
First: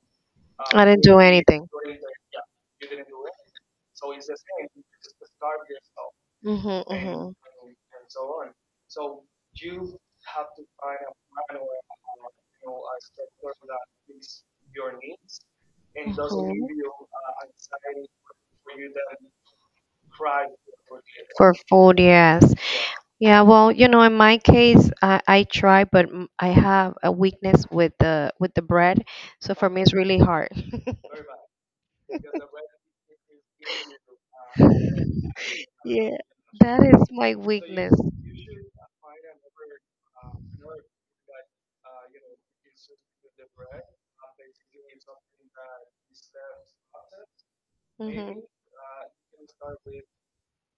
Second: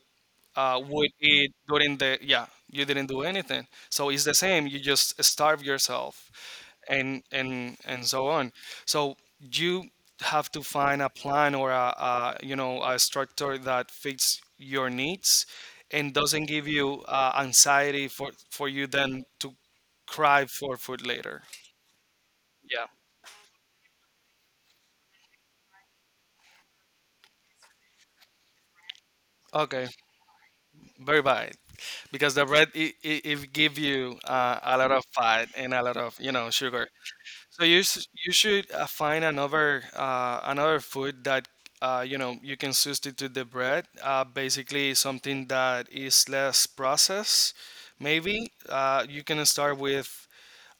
[SPEAKER 2] uh,
[SPEAKER 1] I didn't
[SPEAKER 2] would
[SPEAKER 1] do
[SPEAKER 2] eat
[SPEAKER 1] anything.
[SPEAKER 2] during the, yeah. You didn't do anything, so it's the same. You just starve yourself,
[SPEAKER 1] Mm-hmm.
[SPEAKER 2] and
[SPEAKER 1] Mm-hmm.
[SPEAKER 2] and and so on. So you have to find a plan or a, a, you know, a structure that fits your needs and doesn't give you uh, anxiety for for you then to cry for food later.
[SPEAKER 1] For food, yes.
[SPEAKER 2] Yeah.
[SPEAKER 1] Yeah, well, you know, in my case, I, I try, but m- I have a weakness with the with the bread, so for me
[SPEAKER 2] Okay.
[SPEAKER 1] it's really hard.
[SPEAKER 2] Bye bye. Because the bread it, it, it give you uh, a lot of fat and a lot of,
[SPEAKER 1] Yeah,
[SPEAKER 2] you know,
[SPEAKER 1] that
[SPEAKER 2] sugar,
[SPEAKER 1] is my
[SPEAKER 2] so you
[SPEAKER 1] weakness.
[SPEAKER 2] s you should uh, find another uh, another food that, uh, you know you can substitute the bread. Uh, basically something that is less processed.
[SPEAKER 1] hmm
[SPEAKER 2] Maybe uh, you can start with,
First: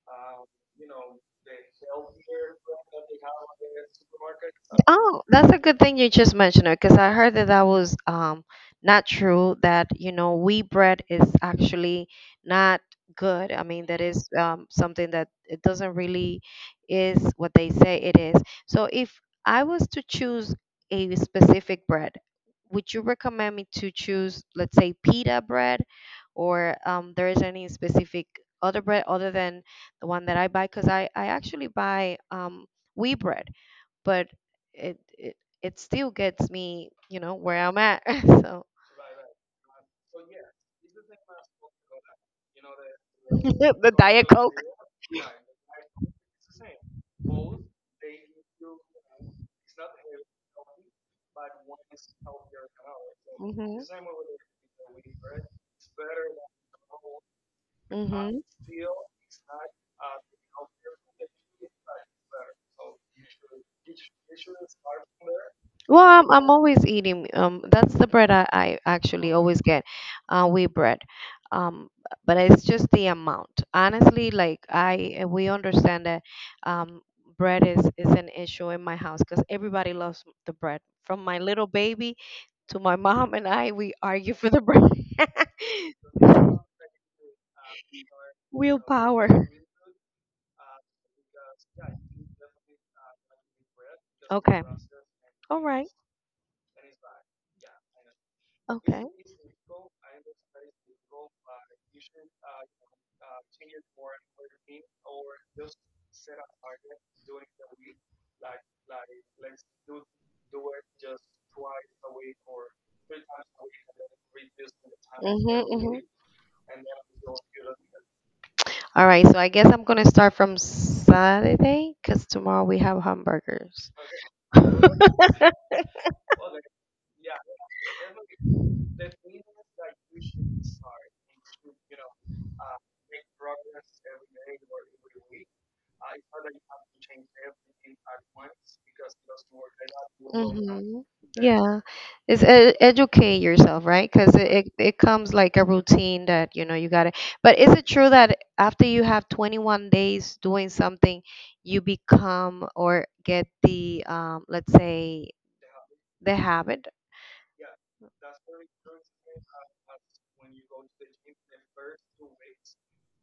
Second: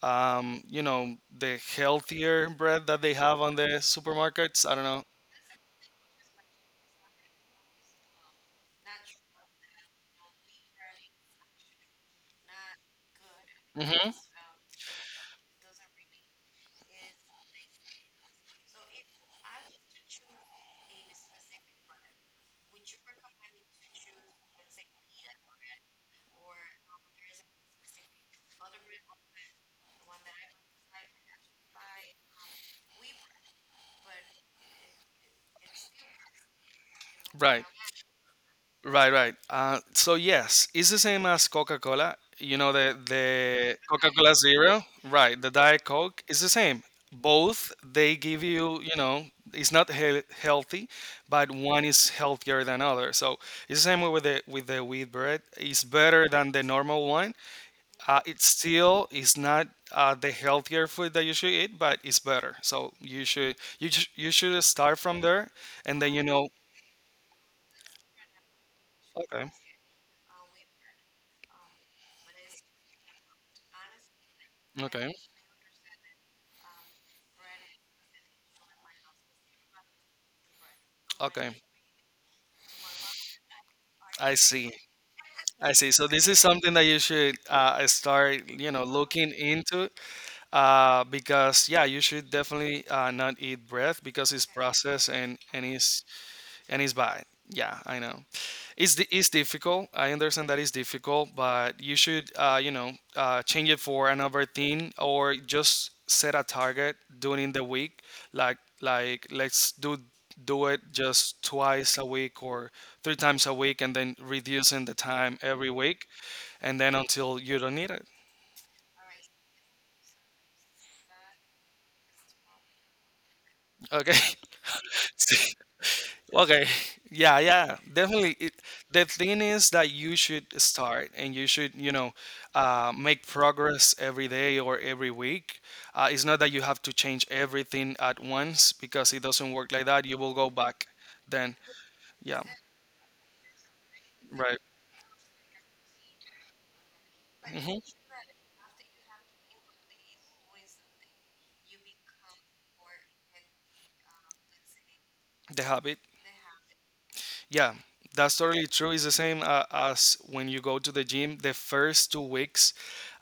[SPEAKER 2] um, you know the healthier bread that they have on the supermarkets, I don't know.
[SPEAKER 1] Oh, that's a good thing you just mentioned it because I heard that that was um, not true. That you know, wheat bread is actually not good. I mean, that
[SPEAKER 2] Hmm,
[SPEAKER 1] is um, something that it doesn't really is what they say it is. So, if I was to choose a specific bread, would you recommend me to choose, let's say, pita bread, or um, there is any specific other bread other than the one that I buy? Because I I actually buy um, wheat bread, but it it, it still gets me, you know, where
[SPEAKER 2] right.
[SPEAKER 1] I'm at. So.
[SPEAKER 2] Right, right. Uh, so yes, it's the same as Coca-Cola. You know the the
[SPEAKER 1] The Diet
[SPEAKER 2] Coca-Cola
[SPEAKER 1] Coke.
[SPEAKER 2] Zero, right? The Diet Coke is the same. Both they give you, you know, it's not he- healthy, but one is healthier than other. So
[SPEAKER 1] Hmm.
[SPEAKER 2] it's the same way with the with the wheat bread. It's better than the normal one. Uh,
[SPEAKER 1] Hmm.
[SPEAKER 2] it's still it's not uh, the healthier food that you should eat, but it's better. So you should you sh- you should start from there, and
[SPEAKER 1] Well,
[SPEAKER 2] then you
[SPEAKER 1] I'm,
[SPEAKER 2] know.
[SPEAKER 1] I'm always eating. Um, that's the bread I, I actually
[SPEAKER 2] Okay.
[SPEAKER 1] always get, uh, wheat bread. Um, but it's just the amount. Honestly, like
[SPEAKER 2] Okay.
[SPEAKER 1] I, uh, we understand that, um, bread is is an issue in my house because everybody loves the bread. From my
[SPEAKER 2] Okay.
[SPEAKER 1] little baby to my mom and I, we argue
[SPEAKER 2] I
[SPEAKER 1] for the
[SPEAKER 2] see.
[SPEAKER 1] bread.
[SPEAKER 2] I see. So this is something that you should uh, start, you know,
[SPEAKER 1] Willpower.
[SPEAKER 2] looking into, uh, because yeah, you should definitely uh, not eat bread, because it's
[SPEAKER 1] Okay.
[SPEAKER 2] processed and
[SPEAKER 1] All
[SPEAKER 2] and
[SPEAKER 1] right.
[SPEAKER 2] it's and it's bad. Yeah, I know. It's
[SPEAKER 1] Okay.
[SPEAKER 2] di- it's difficult. I understand that it's difficult, but you should, uh, you know, uh, change it for another thing, or just set a target during the week. Like like let's do do it just twice a week or three times a week, and then reducing the time
[SPEAKER 1] Mhm.
[SPEAKER 2] every
[SPEAKER 1] Mhm.
[SPEAKER 2] week and then until you don't need it.
[SPEAKER 1] All right, so I guess I'm gonna start from Saturday because tomorrow we have hamburgers.
[SPEAKER 2] Okay. See? Okay. Yeah, yeah. Definitely. It, the thing is that you should start, and you should, you know, uh, make progress every day or every week. Uh, it's not that you have to change everything at once, because it doesn't work like that. You will go back
[SPEAKER 1] Mm-hmm.
[SPEAKER 2] then.
[SPEAKER 1] Yeah, it's
[SPEAKER 2] Yeah.
[SPEAKER 1] ed educate yourself, right? Because it,
[SPEAKER 2] Right.
[SPEAKER 1] it it comes like a routine that you know you gotta. But is
[SPEAKER 2] Hmm.
[SPEAKER 1] it true that after you have twenty-one days doing something, you become or get the, um, let's say,
[SPEAKER 2] The habit.
[SPEAKER 1] the habit?
[SPEAKER 2] Yeah. That's totally true. It's the same uh, as when you go to the gym. The first two weeks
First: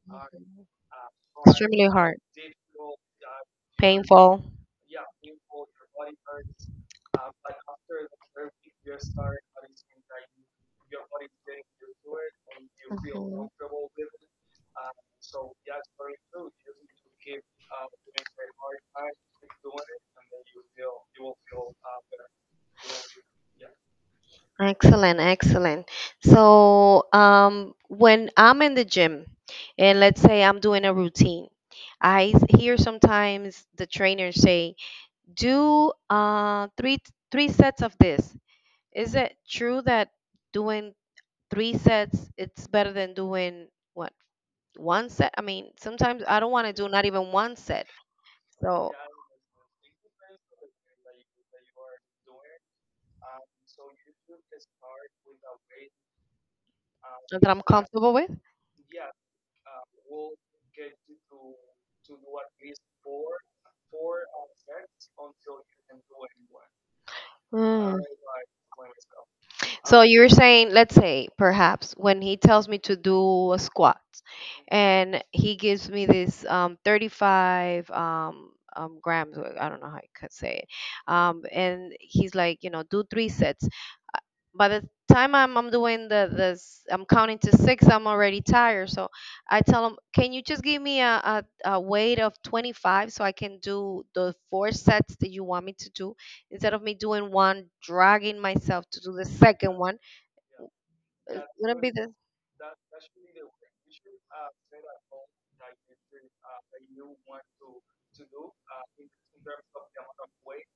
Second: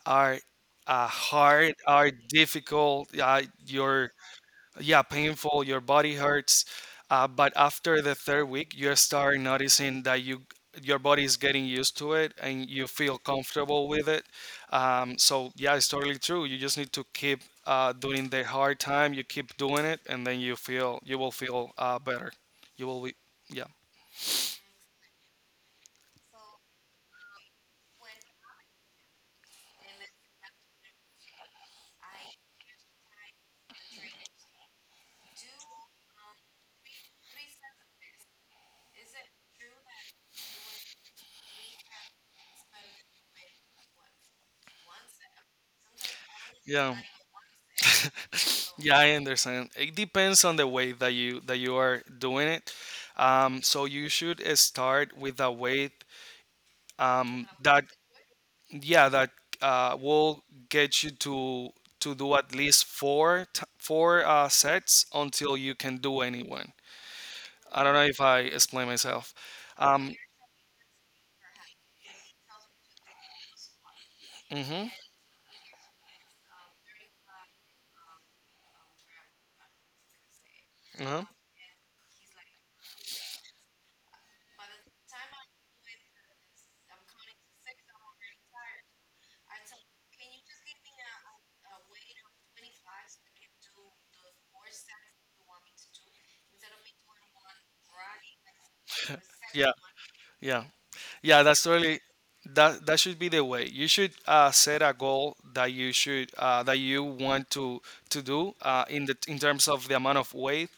[SPEAKER 2] are
[SPEAKER 1] Mhm.
[SPEAKER 2] uh, hard,
[SPEAKER 1] Extremely
[SPEAKER 2] are
[SPEAKER 1] hard,
[SPEAKER 2] difficult. Uh, your
[SPEAKER 1] painful.
[SPEAKER 2] yeah, painful. Your body hurts. Uh, but after the third week, you start noticing that you your body is getting used to it and you feel
[SPEAKER 1] Mhm.
[SPEAKER 2] comfortable with it. Um, so yeah, it's totally true. You just need to keep uh, doing the hard time. You keep doing it, and then you feel you will feel uh, better. You will be, yeah,
[SPEAKER 1] Excellent, excellent. So, um, when I'm in the gym and let's say I'm doing a routine, I s- hear sometimes the trainers say, "Do uh three three sets of this." Is it true that doing three sets it's better than doing what one set? I mean, sometimes I don't want to do
[SPEAKER 2] yeah.
[SPEAKER 1] not even one set, so
[SPEAKER 2] Yeah, I understand. It depends on the way that you that you are doing it. Um, so you should uh, start with a weight um,
[SPEAKER 1] that I'm
[SPEAKER 2] that,
[SPEAKER 1] comfortable with.
[SPEAKER 2] yeah, that uh, will get you to to do at least four t- four uh, sets until you can do anyone. I don't
[SPEAKER 1] Mm.
[SPEAKER 2] know if I explain myself.
[SPEAKER 1] So
[SPEAKER 2] Um,
[SPEAKER 1] you're saying, let's say, perhaps when he tells me to do a squat,
[SPEAKER 2] mhm,
[SPEAKER 1] and he gives me this, um, thirty-five um, um, grams, uh, I don't know how I could say it,
[SPEAKER 2] uh-huh.
[SPEAKER 1] um, and he's like, you know, do three sets. By the time I'm, I'm doing the this, I'm counting to six, I'm already tired. So I tell him, can you just give me a, a, a weight of twenty-five so I can do the four sets that you want me to do instead of me doing one, dragging myself to do the
[SPEAKER 2] Yeah,
[SPEAKER 1] second one.
[SPEAKER 2] yeah. Yeah, that's
[SPEAKER 1] Gonna be
[SPEAKER 2] really
[SPEAKER 1] the.
[SPEAKER 2] that that should be the way. You should uh, set a goal that you should uh, that you want to to do uh, in the in terms of the amount of weight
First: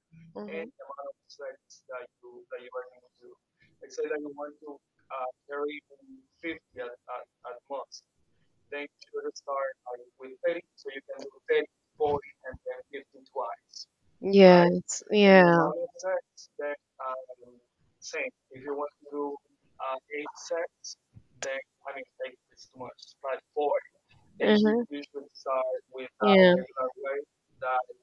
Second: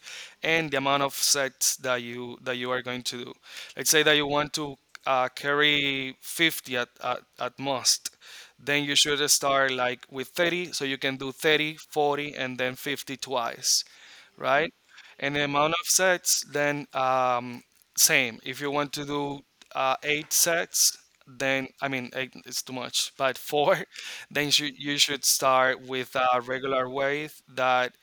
[SPEAKER 2] and the amount
[SPEAKER 1] Hmm.
[SPEAKER 2] of sets that you that you are going to do. Let's say that you want to uh, carry fifty at, at at most. Then you should start like with thirty, so you can do thirty, forty, and then fifty twice, right?
[SPEAKER 1] Yes.
[SPEAKER 2] And the
[SPEAKER 1] Yeah.
[SPEAKER 2] amount of sets, then, um, same. If you want to do uh, eight sets, then, I mean, eight is too much, but four. Then you
[SPEAKER 1] Mhm.
[SPEAKER 2] you should start with a
[SPEAKER 1] Yeah.
[SPEAKER 2] regular weight that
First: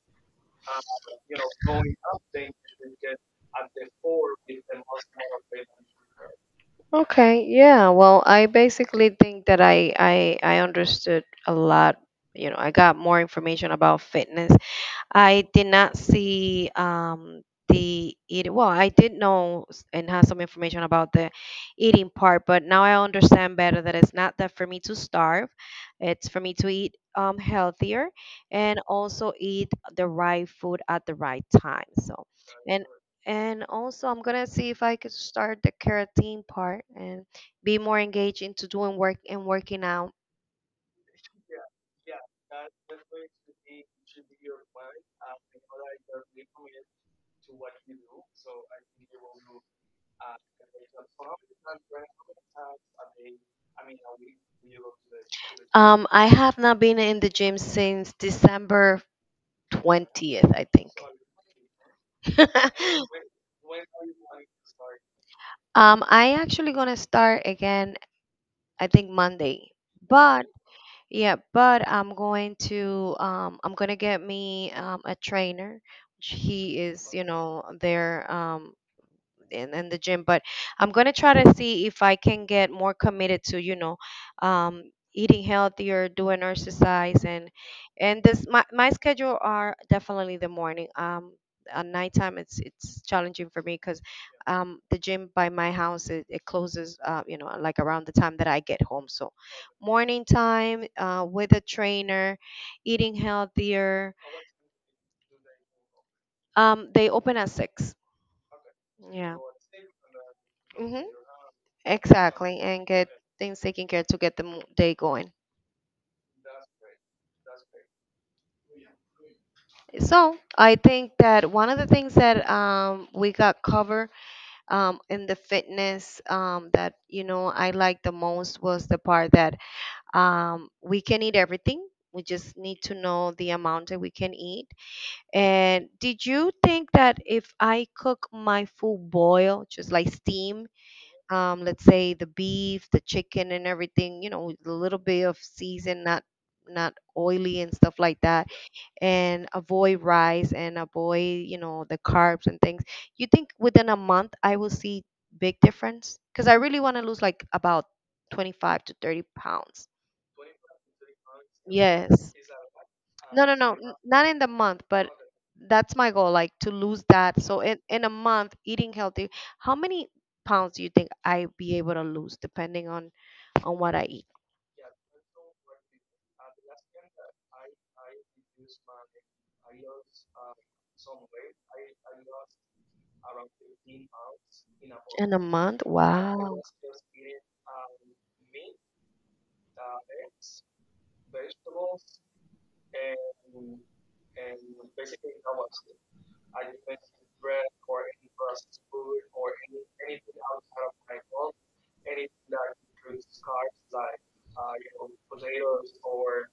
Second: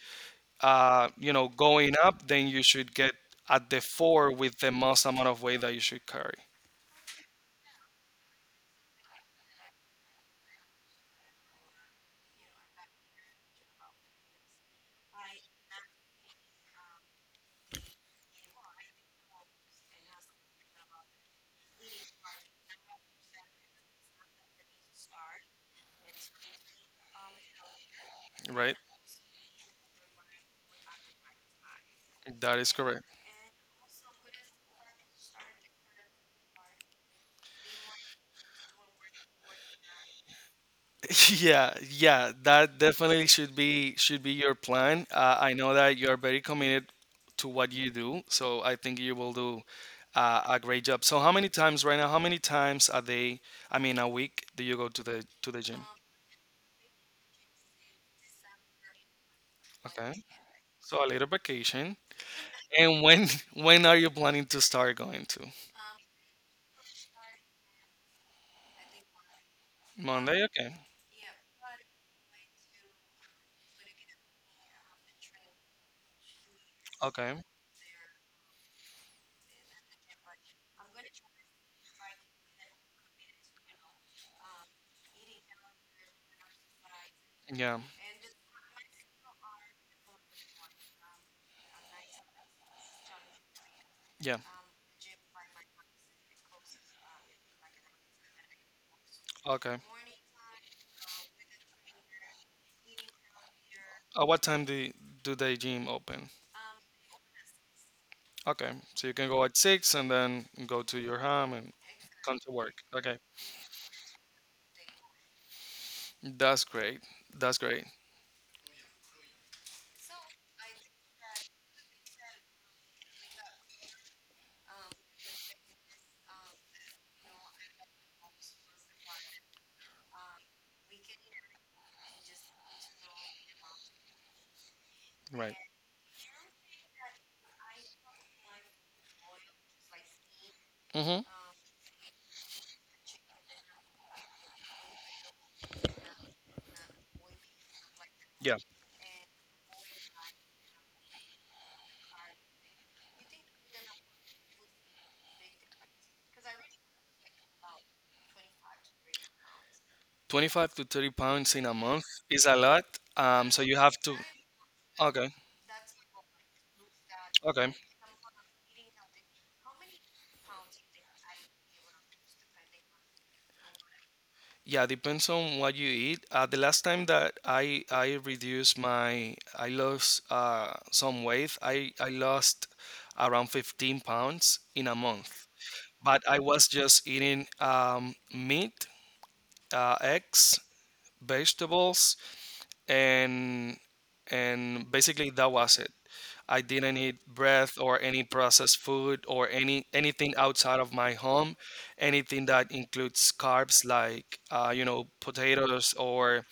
[SPEAKER 2] uh, you know going up. Then you should get at the four with the most amount of weight that you should carry,
[SPEAKER 1] Okay, yeah. Well, I basically think that I I I understood a lot, you know, I got more information about fitness. I did not see, um, the eating. Well, I did know s- and have some information about the eating part, but now I understand better that it's not that for me to starve. It's for me to eat um, healthier,
[SPEAKER 2] right?
[SPEAKER 1] and also eat the right food at the right time. So,
[SPEAKER 2] That is
[SPEAKER 1] and
[SPEAKER 2] correct.
[SPEAKER 1] and also I'm gonna see if I could start the keratin part and be more engaged into doing work and working out.
[SPEAKER 2] Yeah, yeah, that definitely should be should be your plan. Uh, I know that you are very committed to what you do, so I think you will do uh, a great job. So how many times right now, how many times a day, I mean a week, do you go to the to the gym?
[SPEAKER 1] Um, I have not been in the gym since December
[SPEAKER 2] Okay.
[SPEAKER 1] 20th, I think.
[SPEAKER 2] So a little vacation. And when when are you planning to start going to?
[SPEAKER 1] um, I actually gonna start again. I think Monday, but
[SPEAKER 2] Monday? Okay.
[SPEAKER 1] yeah, but I'm going to, um, I'm gonna get me um, a trainer, which he is, you
[SPEAKER 2] Okay.
[SPEAKER 1] know, there um, in, in the gym, but I'm gonna try to see if I can get more committed to, you know, um, eating healthier, doing exercise, and
[SPEAKER 2] Yeah.
[SPEAKER 1] and this my my schedule are definitely the morning. Um, at nighttime, it's it's challenging for me because
[SPEAKER 2] Yeah.
[SPEAKER 1] um, the gym by my house it, it closes, uh, you know, like around the time that I get home. So
[SPEAKER 2] Okay.
[SPEAKER 1] morning time, uh, with a trainer, eating healthier,
[SPEAKER 2] At what time do do the gym open?
[SPEAKER 1] um, they open at six.
[SPEAKER 2] Okay, so you can
[SPEAKER 1] Yeah.
[SPEAKER 2] go at six and then go to
[SPEAKER 1] Hmm.
[SPEAKER 2] your home and come to
[SPEAKER 1] Exactly,
[SPEAKER 2] work.
[SPEAKER 1] and get
[SPEAKER 2] Okay.
[SPEAKER 1] things taken care to get the mo- day going.
[SPEAKER 2] That's great. That's great.
[SPEAKER 1] So I think that one of the things that, um, we got covered, um, in the fitness, um, that you know I liked the most was the part that Um, we can eat everything. We just need to know the amount that we can eat.
[SPEAKER 2] Right.
[SPEAKER 1] And did you think that if I cook my food boil, just like steam,
[SPEAKER 2] Mm-hmm.
[SPEAKER 1] um, let's say the beef, the chicken, and everything, you know, with a little bit of season, not not oily and stuff like that,
[SPEAKER 2] Yeah.
[SPEAKER 1] and avoid rice and avoid, you know, the carbs and things. You think within a month I will see big difference? Because I really want to lose like about twenty-five to thirty pounds.
[SPEAKER 2] twenty-five to thirty pounds in a month
[SPEAKER 1] Yes.
[SPEAKER 2] is a lot.
[SPEAKER 1] No,
[SPEAKER 2] Um,
[SPEAKER 1] no,
[SPEAKER 2] so
[SPEAKER 1] no.
[SPEAKER 2] you
[SPEAKER 1] n-
[SPEAKER 2] have to.
[SPEAKER 1] Not in the month, but
[SPEAKER 2] Okay.
[SPEAKER 1] that's my goal, like to lose that. So
[SPEAKER 2] Okay.
[SPEAKER 1] in, in a month, eating healthy, how many pounds do you think I be able to lose depending on on what I eat?
[SPEAKER 2] Yeah, depends on what you eat. Uh, the last time that I I reduced my I lost uh some weight. I I lost around fifteen pounds in a
[SPEAKER 1] In a
[SPEAKER 2] month.
[SPEAKER 1] month?
[SPEAKER 2] But I
[SPEAKER 1] Wow.
[SPEAKER 2] was just eating um meat, uh, eggs, vegetables, and and basically that was it. I didn't eat breath or any processed food or any anything outside of my home, anything that includes carbs like uh, you know potatoes or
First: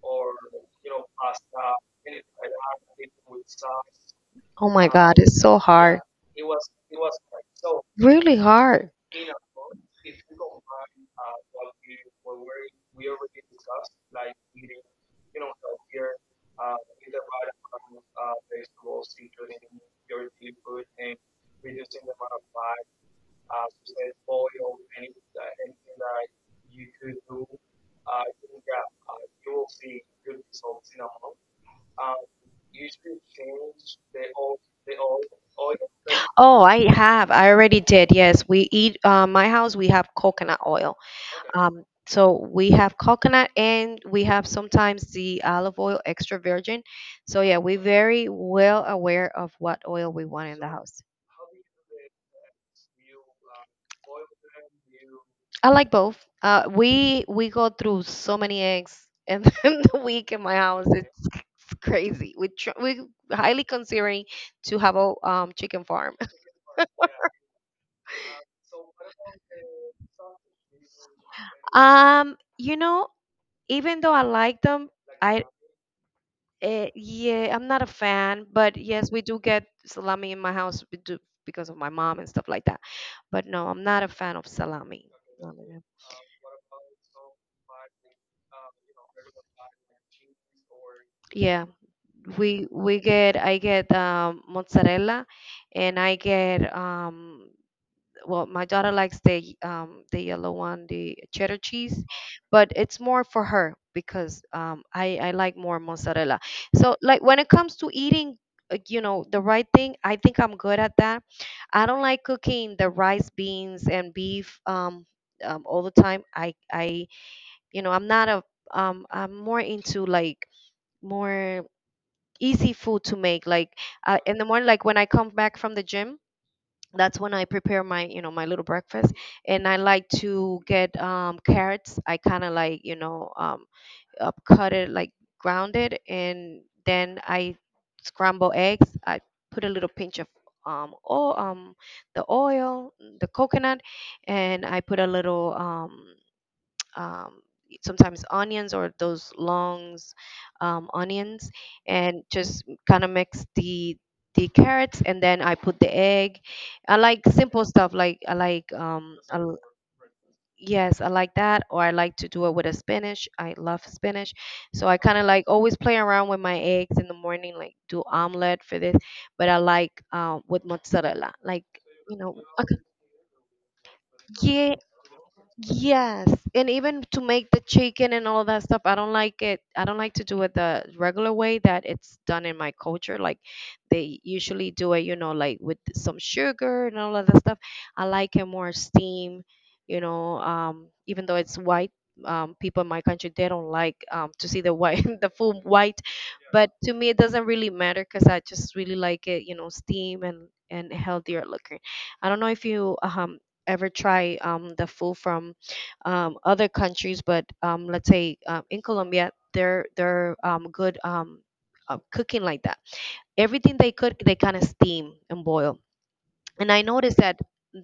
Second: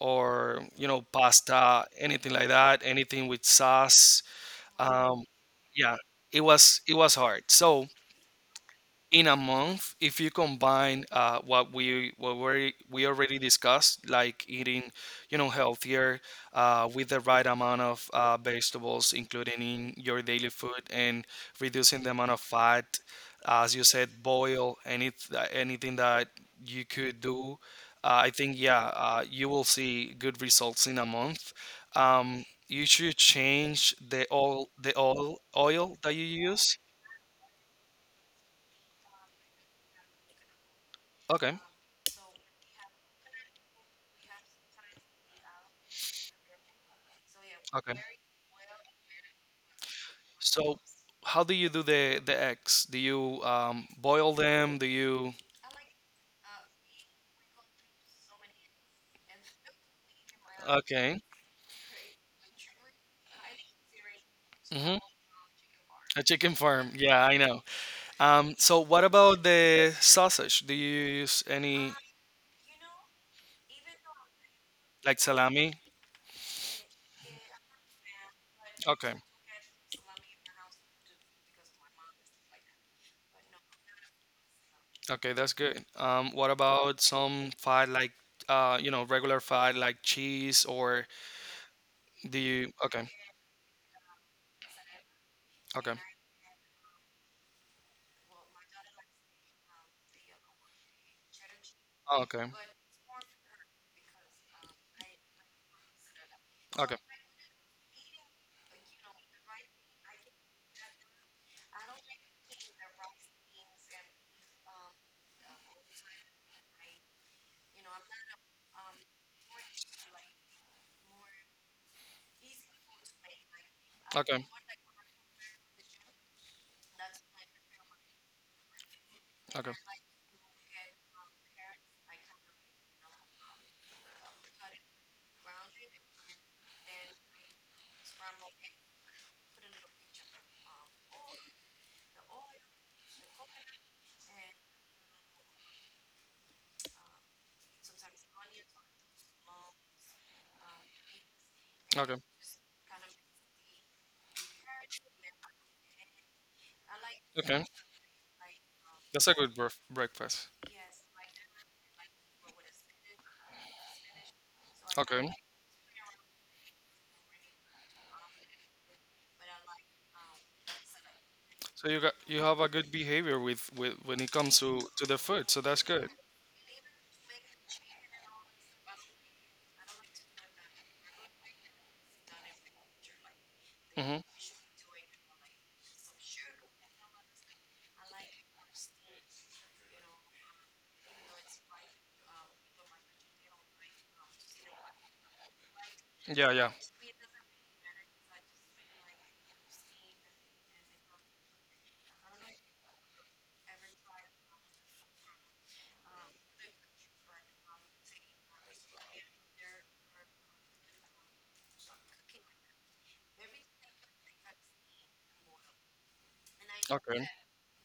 [SPEAKER 2] or you know pasta, anything like that, anything with sauce.
[SPEAKER 1] Oh my God,
[SPEAKER 2] Um,
[SPEAKER 1] it's so
[SPEAKER 2] yeah,
[SPEAKER 1] hard.
[SPEAKER 2] it was it was hard. So
[SPEAKER 1] Really hard.
[SPEAKER 2] in a month, if you combine uh, what we what we we already discussed, like eating you know healthier, uh, with the right amount of uh, vegetables, including in your daily food, and reducing the amount of fat, uh, as you said, boil any anything that you could do, uh, I think, yeah, uh, you will see good results in a month. Um, you should change the oil the oil oil that you
[SPEAKER 1] Oh,
[SPEAKER 2] use.
[SPEAKER 1] I have. I already did. Yes, we eat. Uh, my house, we have coconut oil.
[SPEAKER 2] Okay.
[SPEAKER 1] Okay. Um, so we have coconut and we have sometimes the olive oil extra virgin. So yeah, we're
[SPEAKER 2] Okay.
[SPEAKER 1] very well aware of what oil we want in the
[SPEAKER 2] So,
[SPEAKER 1] house.
[SPEAKER 2] how do you do the the eggs? Do you um, boil them? Do you?
[SPEAKER 1] I like both. Uh, we we go through so many eggs in the week in my house.
[SPEAKER 2] Okay.
[SPEAKER 1] It's crazy. We tr- we highly considering to have
[SPEAKER 2] Hmm.
[SPEAKER 1] a um chicken farm.
[SPEAKER 2] A chicken farm. Yeah, I know. Um, so, what about the sausage? Do you use any,
[SPEAKER 1] Um, you know, even though I like them,
[SPEAKER 2] like
[SPEAKER 1] I,
[SPEAKER 2] salami?
[SPEAKER 1] Eh, yeah, I'm not a fan, but yes,
[SPEAKER 2] Okay.
[SPEAKER 1] we do get salami in my house we do, because of my mom and stuff like that. But no, I'm not a fan of salami.
[SPEAKER 2] Okay, that's good. Um, what about some fat, like uh, you know, regular fat like cheese, or
[SPEAKER 1] Yeah,
[SPEAKER 2] do
[SPEAKER 1] we
[SPEAKER 2] you?
[SPEAKER 1] we
[SPEAKER 2] Okay.
[SPEAKER 1] get I get um, mozzarella,
[SPEAKER 2] Okay.
[SPEAKER 1] and I get, um, well my daughter likes the um the yellow one, the cheddar cheese,
[SPEAKER 2] Oh, okay.
[SPEAKER 1] but it's more for her because um i i like more mozzarella.
[SPEAKER 2] Okay.
[SPEAKER 1] So like when it comes to eating, uh, you know the right thing, I think I'm good at that. I don't like cooking the rice beans and beef, um, um all the time. I I You know, I'm not a, um I'm more into like more easy food to make, like uh, in
[SPEAKER 2] Okay.
[SPEAKER 1] the morning like when I come back from the gym. That's when I prepare my you know my little breakfast, and
[SPEAKER 2] Okay.
[SPEAKER 1] I like to get um, carrots. I kind of like, you know, um, up cut it like ground it, and then I scramble eggs. I put a little pinch of, um, oh um, the oil, the coconut. And I put a little, um, um, sometimes onions or those longs, um, onions,
[SPEAKER 2] Okay.
[SPEAKER 1] and just kind of mix the the carrots, and then I put the egg. I like
[SPEAKER 2] Okay.
[SPEAKER 1] simple stuff like I like, um
[SPEAKER 2] That's a
[SPEAKER 1] I
[SPEAKER 2] good
[SPEAKER 1] l-
[SPEAKER 2] bref- breakfast.
[SPEAKER 1] yes, I like that, or I like to do it with a spinach. I love spinach. So I kind of
[SPEAKER 2] Okay.
[SPEAKER 1] like always play around with my eggs in the morning like do omelet for this, but I like, um with mozzarella. Like,
[SPEAKER 2] So you got
[SPEAKER 1] you know,
[SPEAKER 2] you have a
[SPEAKER 1] okay,
[SPEAKER 2] good behavior with, with when it comes
[SPEAKER 1] yeah.
[SPEAKER 2] to, to the food. So that's good.
[SPEAKER 1] Yes, and even to make the chicken and all that stuff, I don't like it. I don't like to do it the regular way that it's done in my culture. Like
[SPEAKER 2] Hmm.
[SPEAKER 1] they usually do it, you know, like with some sugar and all of that stuff. I like it more steam, you know, um, even though it's white. Um, people in my country they don't like, um, to see the white, the full white,
[SPEAKER 2] Yeah, yeah.
[SPEAKER 1] but to me it doesn't really matter because I just really like it, you know, steam and and healthier looking. I don't know if you, um ever try um, the food from, um, other countries, but, um, let's say, um, in Colombia, they're they're um, good, um, uh, cooking like that. Everything they cook, they kind of steam and boil. And I noticed
[SPEAKER 2] Okay.
[SPEAKER 1] that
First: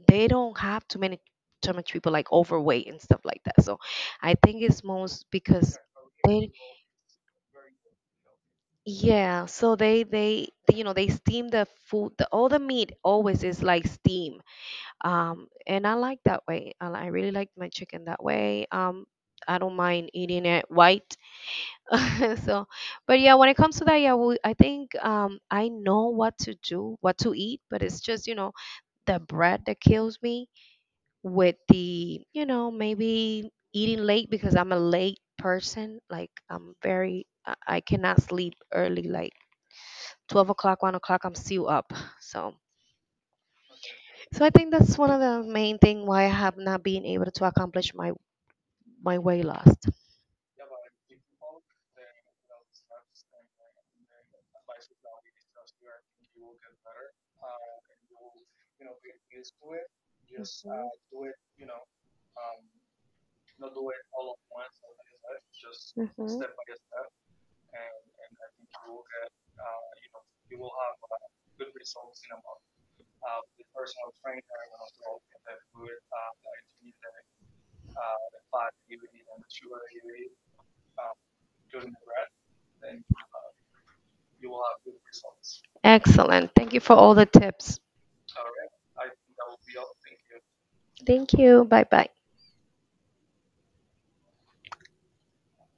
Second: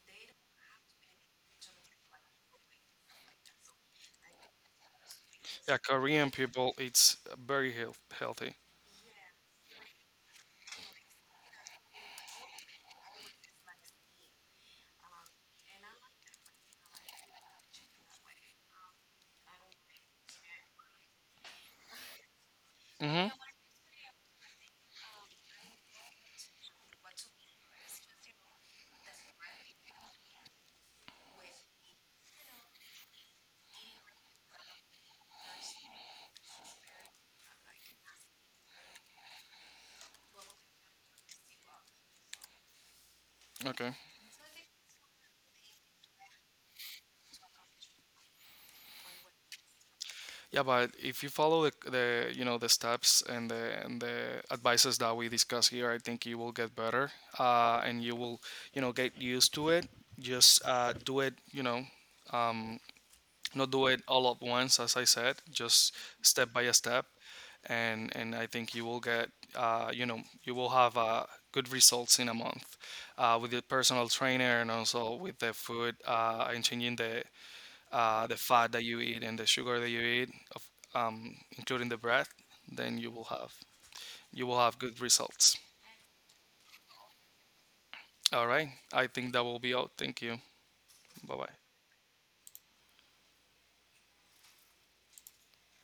[SPEAKER 1] they don't have too many too much people like overweight and stuff like that. So I think it's most because
[SPEAKER 2] Yeah, Korean
[SPEAKER 1] they
[SPEAKER 2] people, it's very health, healthy.
[SPEAKER 1] yeah so they they you know they steam the food, the all the meat always is like steam, um, and I like that way. I, I really like my chicken that way. Um, I don't mind eating it white. So, but
[SPEAKER 2] Hmm.
[SPEAKER 1] yeah, when it comes to that, yeah, well, I think, um, I know what to do, what to eat, but it's just you know the bread that kills me with the you know maybe eating late because I'm a late person. Like I'm very, I I cannot sleep early. Like twelve o'clock, one o'clock, I'm still up. So.
[SPEAKER 2] Okay.
[SPEAKER 1] So I think that's one of the main thing why I have not been able to accomplish my my way last.
[SPEAKER 2] Yeah, but if you follow the, the you know the steps and the and the advices that we discuss here, I think you will get better. Uh, and you will you know get used to it. Just uh, do it. You know, um, not do it all at once, as I said, just
[SPEAKER 1] Mhm. Mhm.
[SPEAKER 2] step by step, and and I think you will get, uh, you know you will have uh, good results in a month, uh, with your personal trainer, and also with the food, uh, and changing the uh, the fat that you eat and the sugar that you eat of, um, including the bread, then you will have you will have good results.
[SPEAKER 1] Excellent. Thank you for all the tips.
[SPEAKER 2] All right, I think that will be all. Thank you.
[SPEAKER 1] Thank
[SPEAKER 2] Bye bye.
[SPEAKER 1] you. Bye bye.